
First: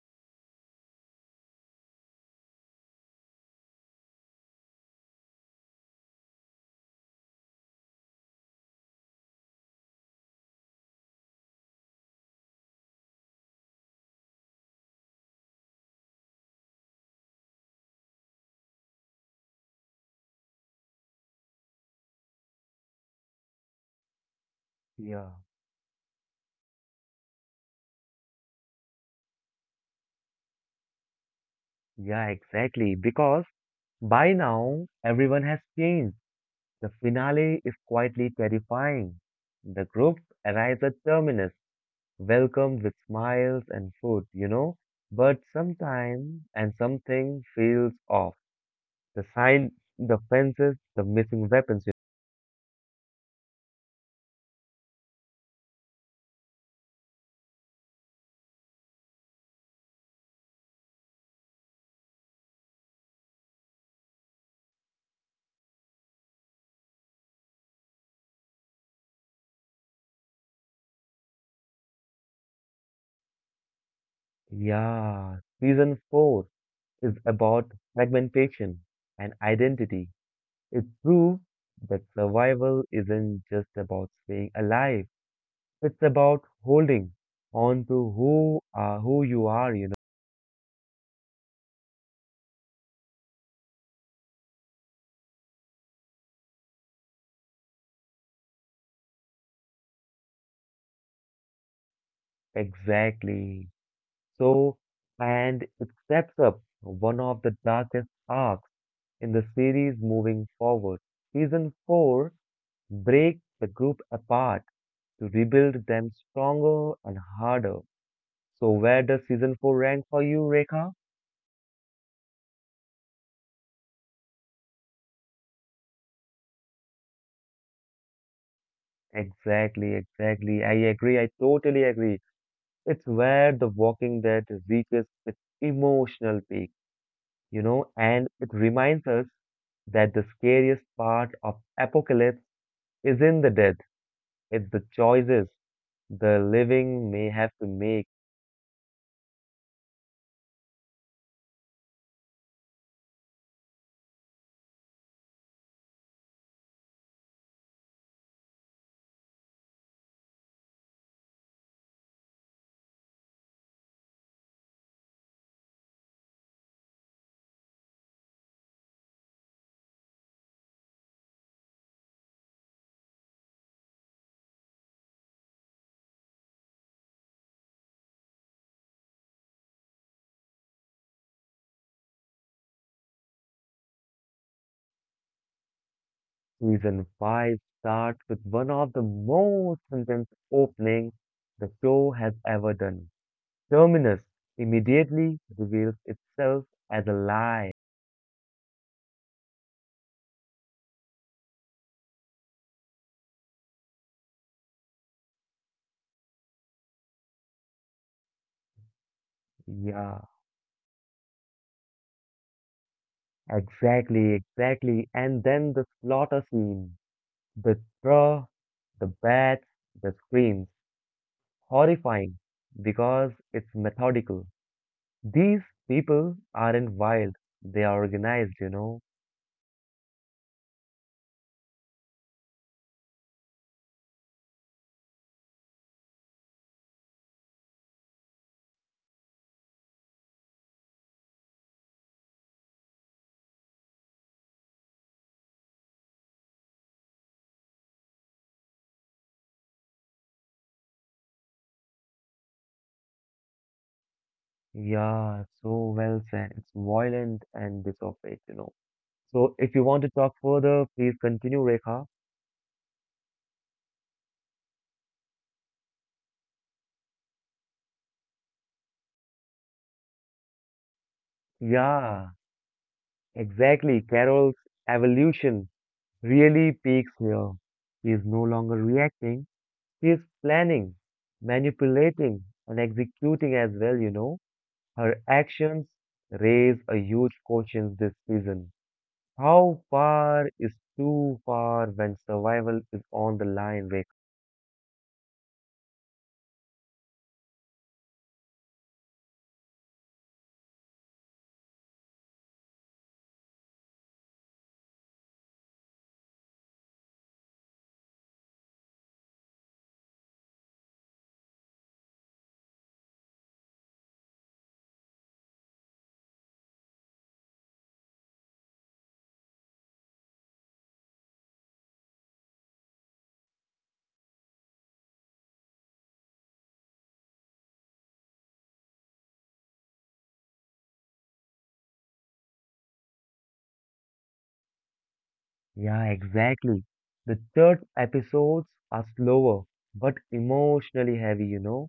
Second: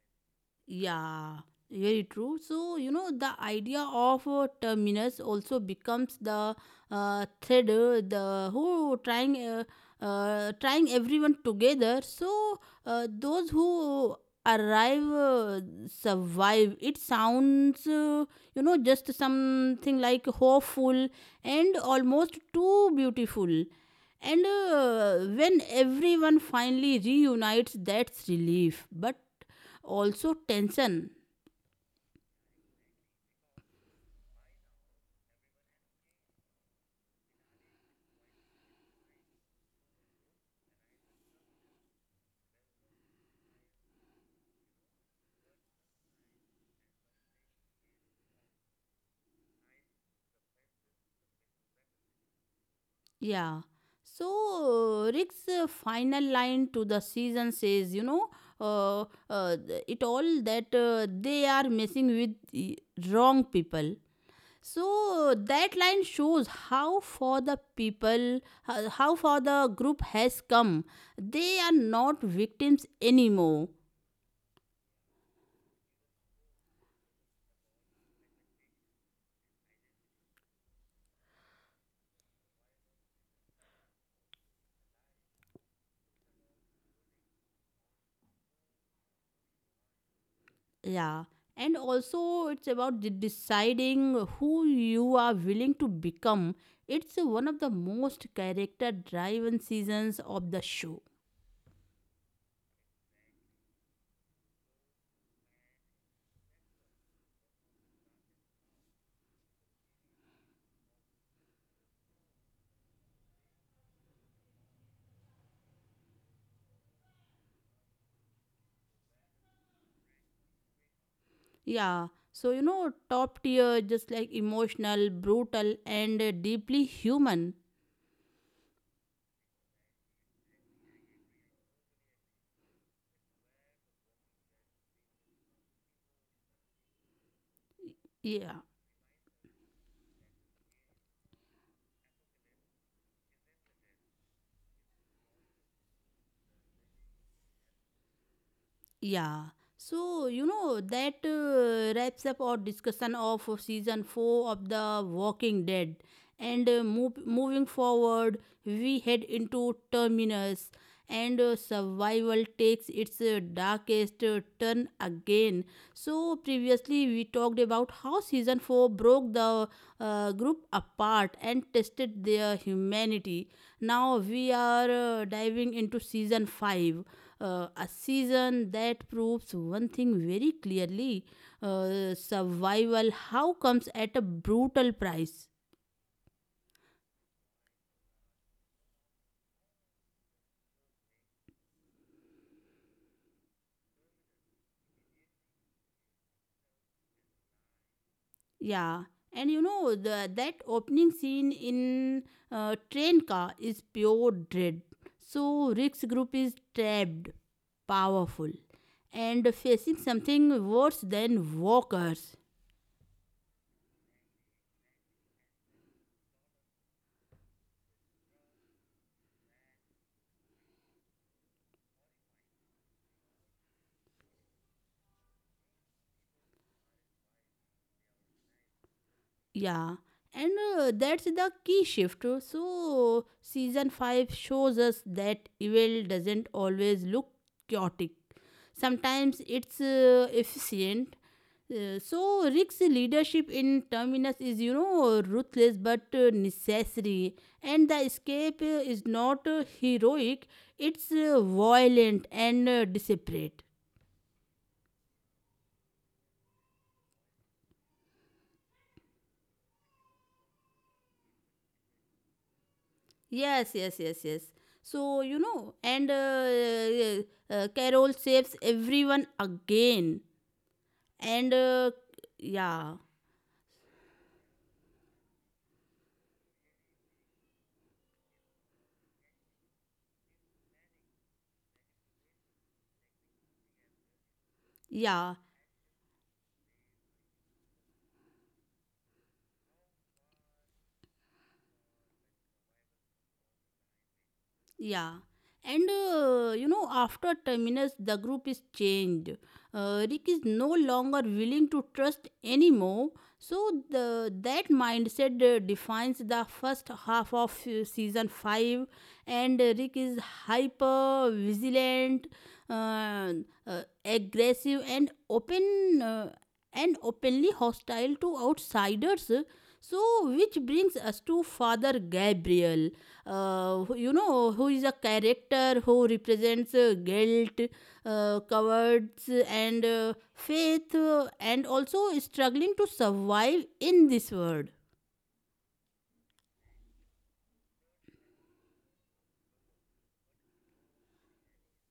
Yeah, very true. So, the idea of terminus also becomes the thread, the who trying trying everyone together. So, those who arrive survive. It sounds, just something like hopeful and almost too beautiful. And
Yeah,
when everyone finally reunites, that's relief. But also tension.
yeah, exactly. Because by now, everyone has changed. The finale is quietly terrifying. The group arrives at Terminus welcomed with smiles and food, you know. But sometimes and something feels off. The sign, the fences, the missing weapons.
Yeah. So Rick's final line to the season says, you know, uh, th- it all that they are messing with the wrong people. So that line shows how far the group has come. They are not victims anymore.
Yeah, season four is about fragmentation and identity. It proves that survival isn't just about staying alive. It's about holding on to who you are, you
Yeah. And also, it's about deciding who you are willing to become. It's one of the most character driven seasons of the show.
know. Exactly. So, and it sets up one of the darkest arcs in the series moving forward. Season 4 breaks the group apart to rebuild them stronger and harder. So where does season 4 rank for you, Rekha?
Yeah. So, top tier, just like emotional, brutal, and deeply human.
Exactly. I agree. I totally agree. It's where The Walking Dead reaches its emotional peak, you know, and it
Yeah.
reminds us that the scariest part of apocalypse is in the death, it's the choices the living may have to make.
Yeah. So, that wraps up our discussion of season 4 of The Walking Dead. And moving forward, we head into Terminus, and survival takes its darkest turn again. So, previously, we talked about how season 4 broke the group apart and tested their humanity. Now, we are diving into season 5, a season that proves one thing very clearly: survival how comes at a brutal price.
Season 5 starts with one of the most intense openings the show has ever done. Terminus immediately reveals itself as a lie.
Yeah. And that opening scene in train car is pure dread. So Rick's group is trapped, powerful, and facing
Yeah,
something worse than walkers.
exactly. And then the slaughter scene. The straw, the bats, the screams. Horrifying because it's methodical. These people aren't wild, they are organized, you know.
Yeah, and that's the key shift. So, season 5 shows us that evil doesn't always look chaotic, sometimes it's efficient. So, Rick's leadership in Terminus is, ruthless but necessary, and the escape is not heroic, it's violent and desperate.
Yeah, so well said. It's violent and disoperate, you know. So if you want to talk further, please continue, Rekha.
Yes, yes, yes, yes. So, and Carol saves everyone again. And
Yeah,
yeah,
exactly. Carol's evolution really peaks here. He is no longer reacting, he is planning, manipulating, and executing as well, you know. Her
yeah.
actions raise a huge question this season. How far is too far when survival is on the line, Rekha?
Yeah. And after Terminus, the group is changed. Rick is no longer willing to trust anymore. So that mindset defines the first half of season five, and Rick is hyper vigilant, uh, aggressive, and openly hostile to outsiders. So, which brings us to Father Gabriel, who is a character who represents guilt, cowards, and faith, and also struggling to survive in this world.
Yeah, exactly. The third episodes are slower but emotionally heavy, you know.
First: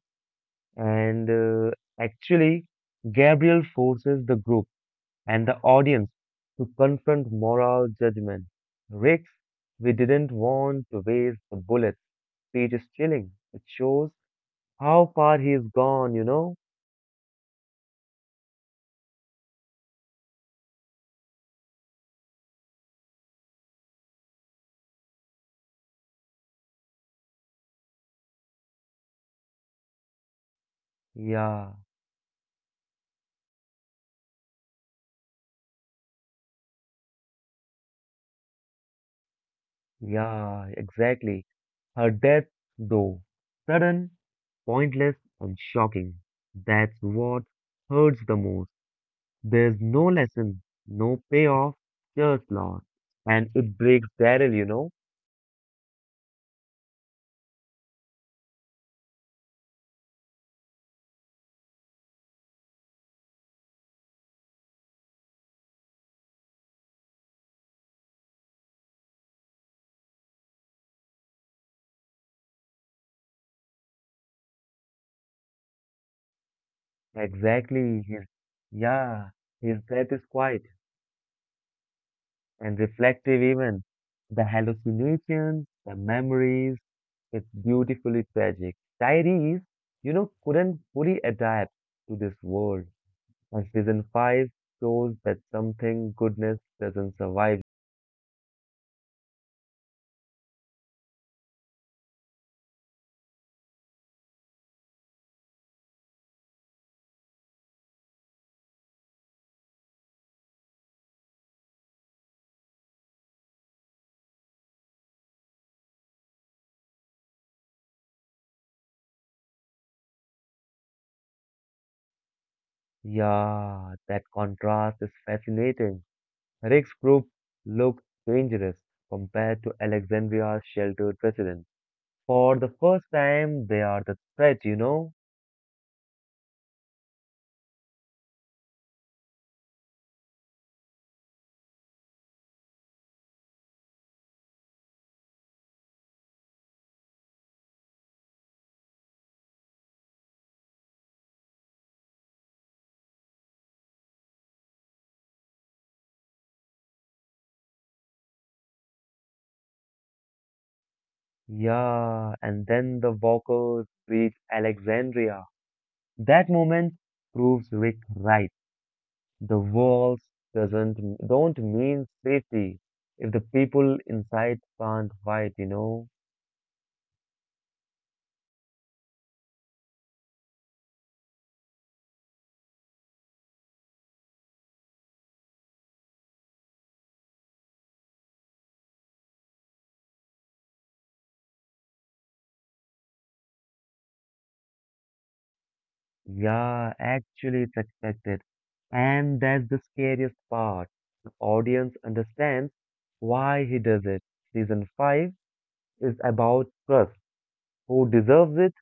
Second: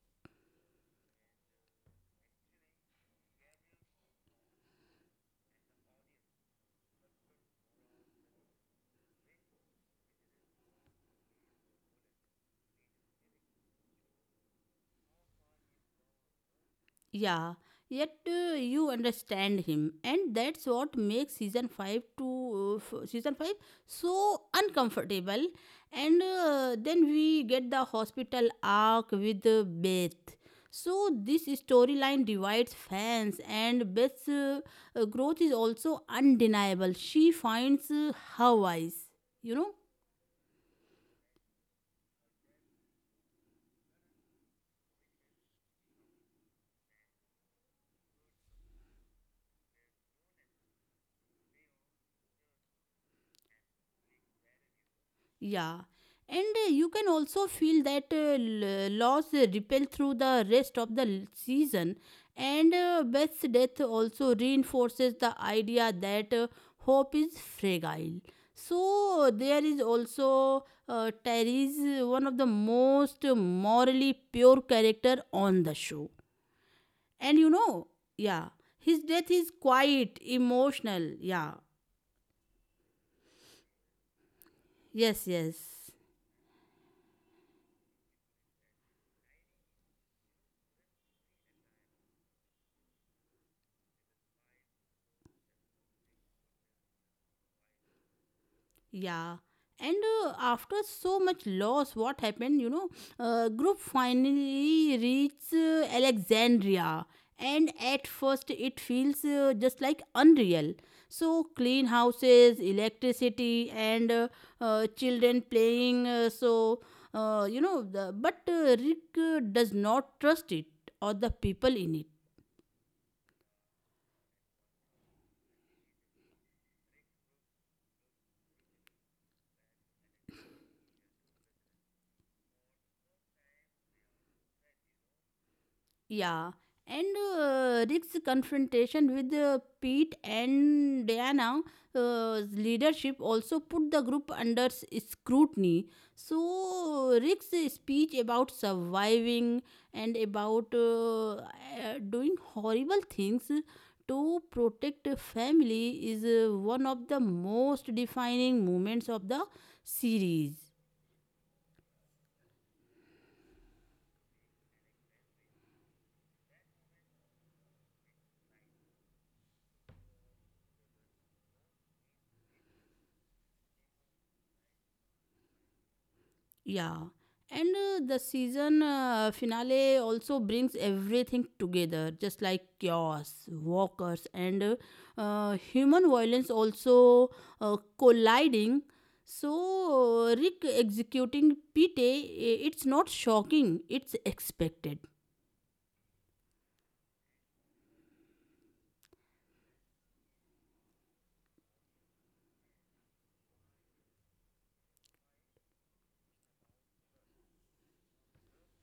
And Actually, Gabriel forces the group and the audience to confront moral judgment. Rick's "We didn't want to waste the bullet" speech is chilling. It shows how far he's gone, you know.
Yeah, yet you understand him, and that's what makes season five so uncomfortable. And then we get the hospital arc with Beth. So this
Yeah.
storyline divides fans, and Beth's growth is also undeniable. She finds her voice, you know.
Yeah, exactly. Her death, though, sudden, pointless, and shocking. That's what hurts the most. There's no lesson, no payoff, just loss. And it breaks Daryl, you know?
Yeah, and you can also feel that loss ripple through the rest of the season. And Beth's death also reinforces the idea that hope is fragile. So there is also Terry's one of the most morally pure character on the show. And
Exactly. His,
yeah, his death
yeah,
is
his death
quite
is quiet
emotional. Yeah,
and reflective, even. The
yes, yes.
hallucinations, the memories, it's beautifully tragic. Tyrese, you know, couldn't fully adapt to this world. And season 5 shows that something goodness doesn't survive.
Yeah. And after so much loss, what happened? Group finally reached Alexandria, and at first it feels just like unreal. So clean houses, electricity, and children playing. But Rick does not trust it or the people in it.
Yeah, that contrast is fascinating. Rick's group looked dangerous compared to Alexandria's sheltered residents. For the first time, they are the threat, you know?
Yeah, and Rick's confrontation with Pete and Diana's leadership also put the group under scrutiny. So, Rick's speech about surviving and about doing horrible things to protect a family is one of the most defining moments of the series.
Yeah, and then the walkers reach Alexandria. That moment proves Rick right. The walls doesn't don't mean safety if the people inside can't fight, you know.
Yeah, and the season finale also brings everything together, just like chaos, walkers, and human violence also colliding. So, Rick executing Pete, it's not shocking, it's expected.
Yeah, actually, it's expected. And that's the scariest part. The audience understands why he does it. Season 5 is about trust, who deserves it,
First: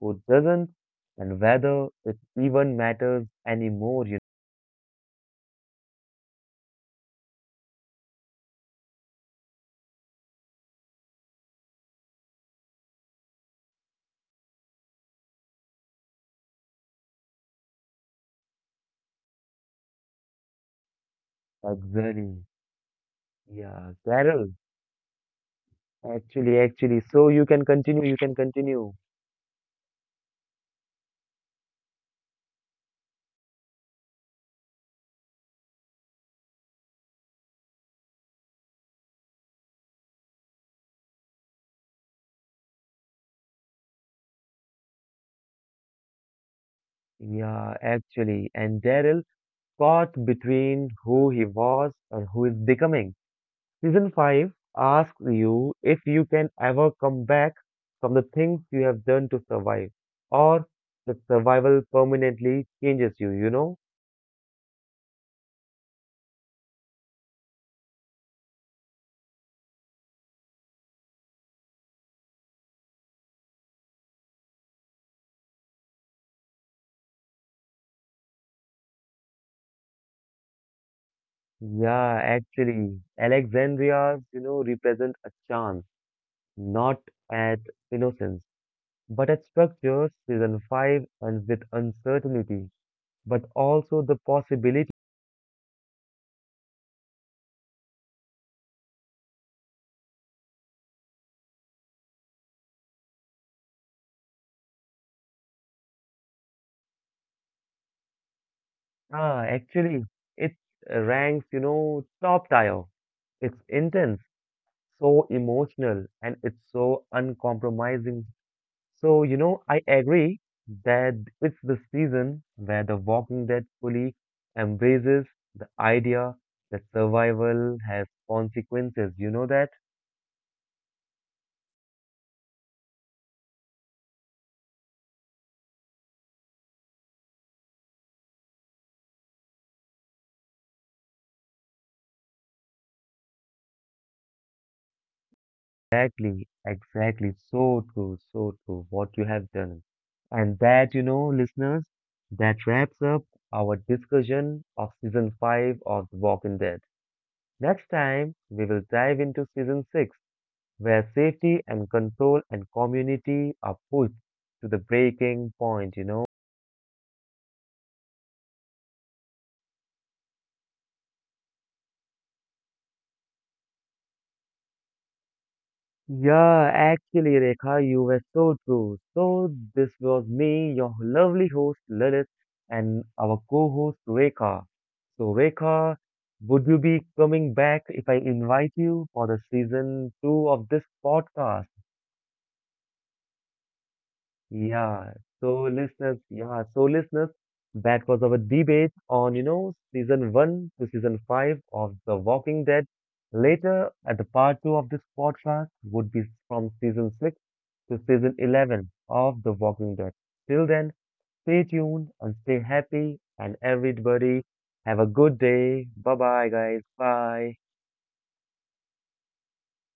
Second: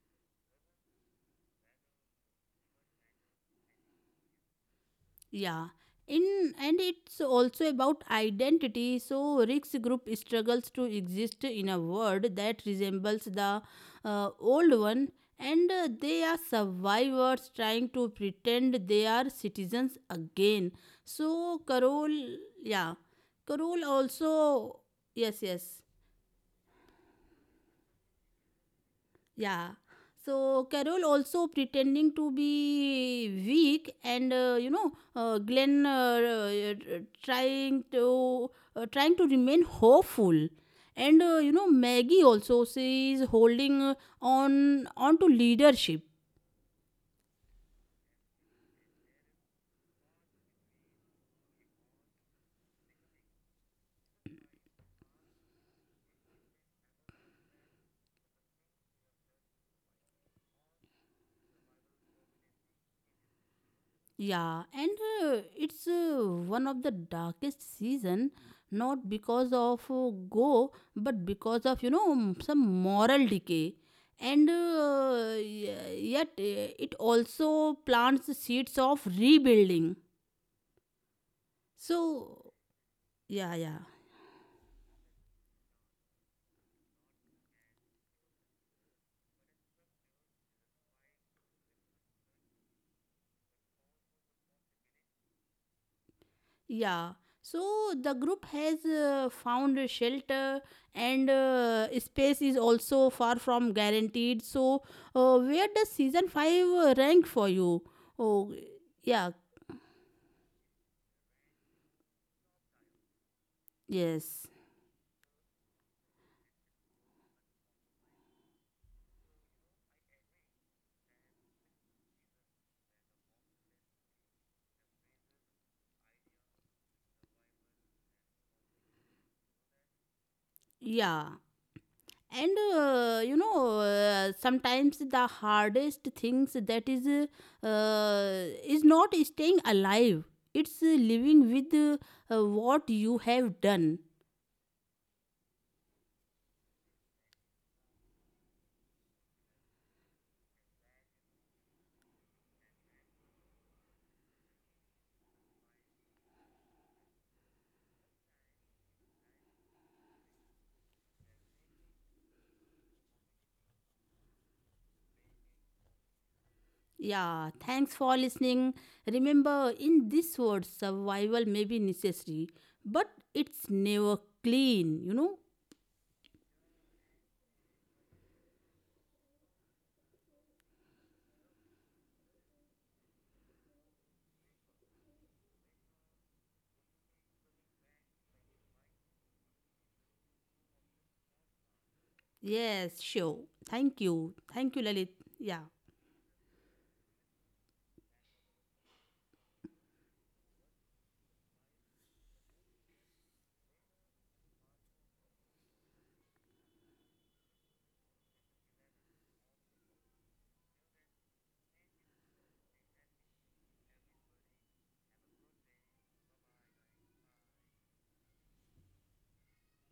who doesn't, and whether it even matters anymore, you
Yeah. In and it's also about identity. So Rick's group struggles to exist in a world that resembles the old one, and they are survivors trying to pretend they are citizens again. So
know.
Carol,
Exactly.
yeah, Carol
Yeah, Carol,
also, yes, yes.
actually. So you can continue.
Yeah. So Carol also pretending to be weak, and Glenn trying to remain hopeful, and Maggie also she is holding on to leadership.
Yeah, actually. And Daryl caught between who he was and who is becoming. Season 5 asks you if you can ever come back from the things you have done to survive, or the survival permanently changes you, you know?
Yeah, and it's one of the darkest season, not because of but because of some moral decay, and yet it also plants the seeds of rebuilding.
Yeah,
So
actually,
yeah, yeah.
Alexandria's, you know, represent a chance, not at innocence, but at structure. Season 5 ends with uncertainty, but also the possibility.
Yeah. So the group has found a shelter, and space is also far from guaranteed. So where does season 5 rank for you? Oh, yeah.
Ah, actually, it ranks, you know, top tier. It's intense,
Yes.
so emotional and it's so uncompromising. So, you know, I agree that it's the season where The Walking Dead fully embraces the idea that survival has consequences. You know that?
Yeah. And sometimes the hardest things that is not staying alive. It's living with what you have done.
Exactly. So true. What you have done. And that, you know, listeners, that wraps up our discussion of season 5 of The Walking Dead. Next time, we will dive into season 6 where safety and control and community are pushed to the breaking point, you know.
Yeah, thanks for listening. Remember, in this world, survival may be necessary, but it's never clean, you know?
Yeah, actually, Rekha, you were so true. So, this was me, your lovely host, Lilith, and our co-host, Rekha. So, Rekha, would you be coming back if I invite you for the season two of this podcast?
Yes, sure. Thank you. Thank you,
Yeah.
Lalit.
So
Yeah.
listeners, yeah. So listeners, that was our debate on, you know, season one to season five of The Walking Dead. Later, at the part two of this podcast would be from season six to season 11 of The Walking Dead. Till then, stay tuned and stay happy and everybody have a good day. Bye bye guys. Bye.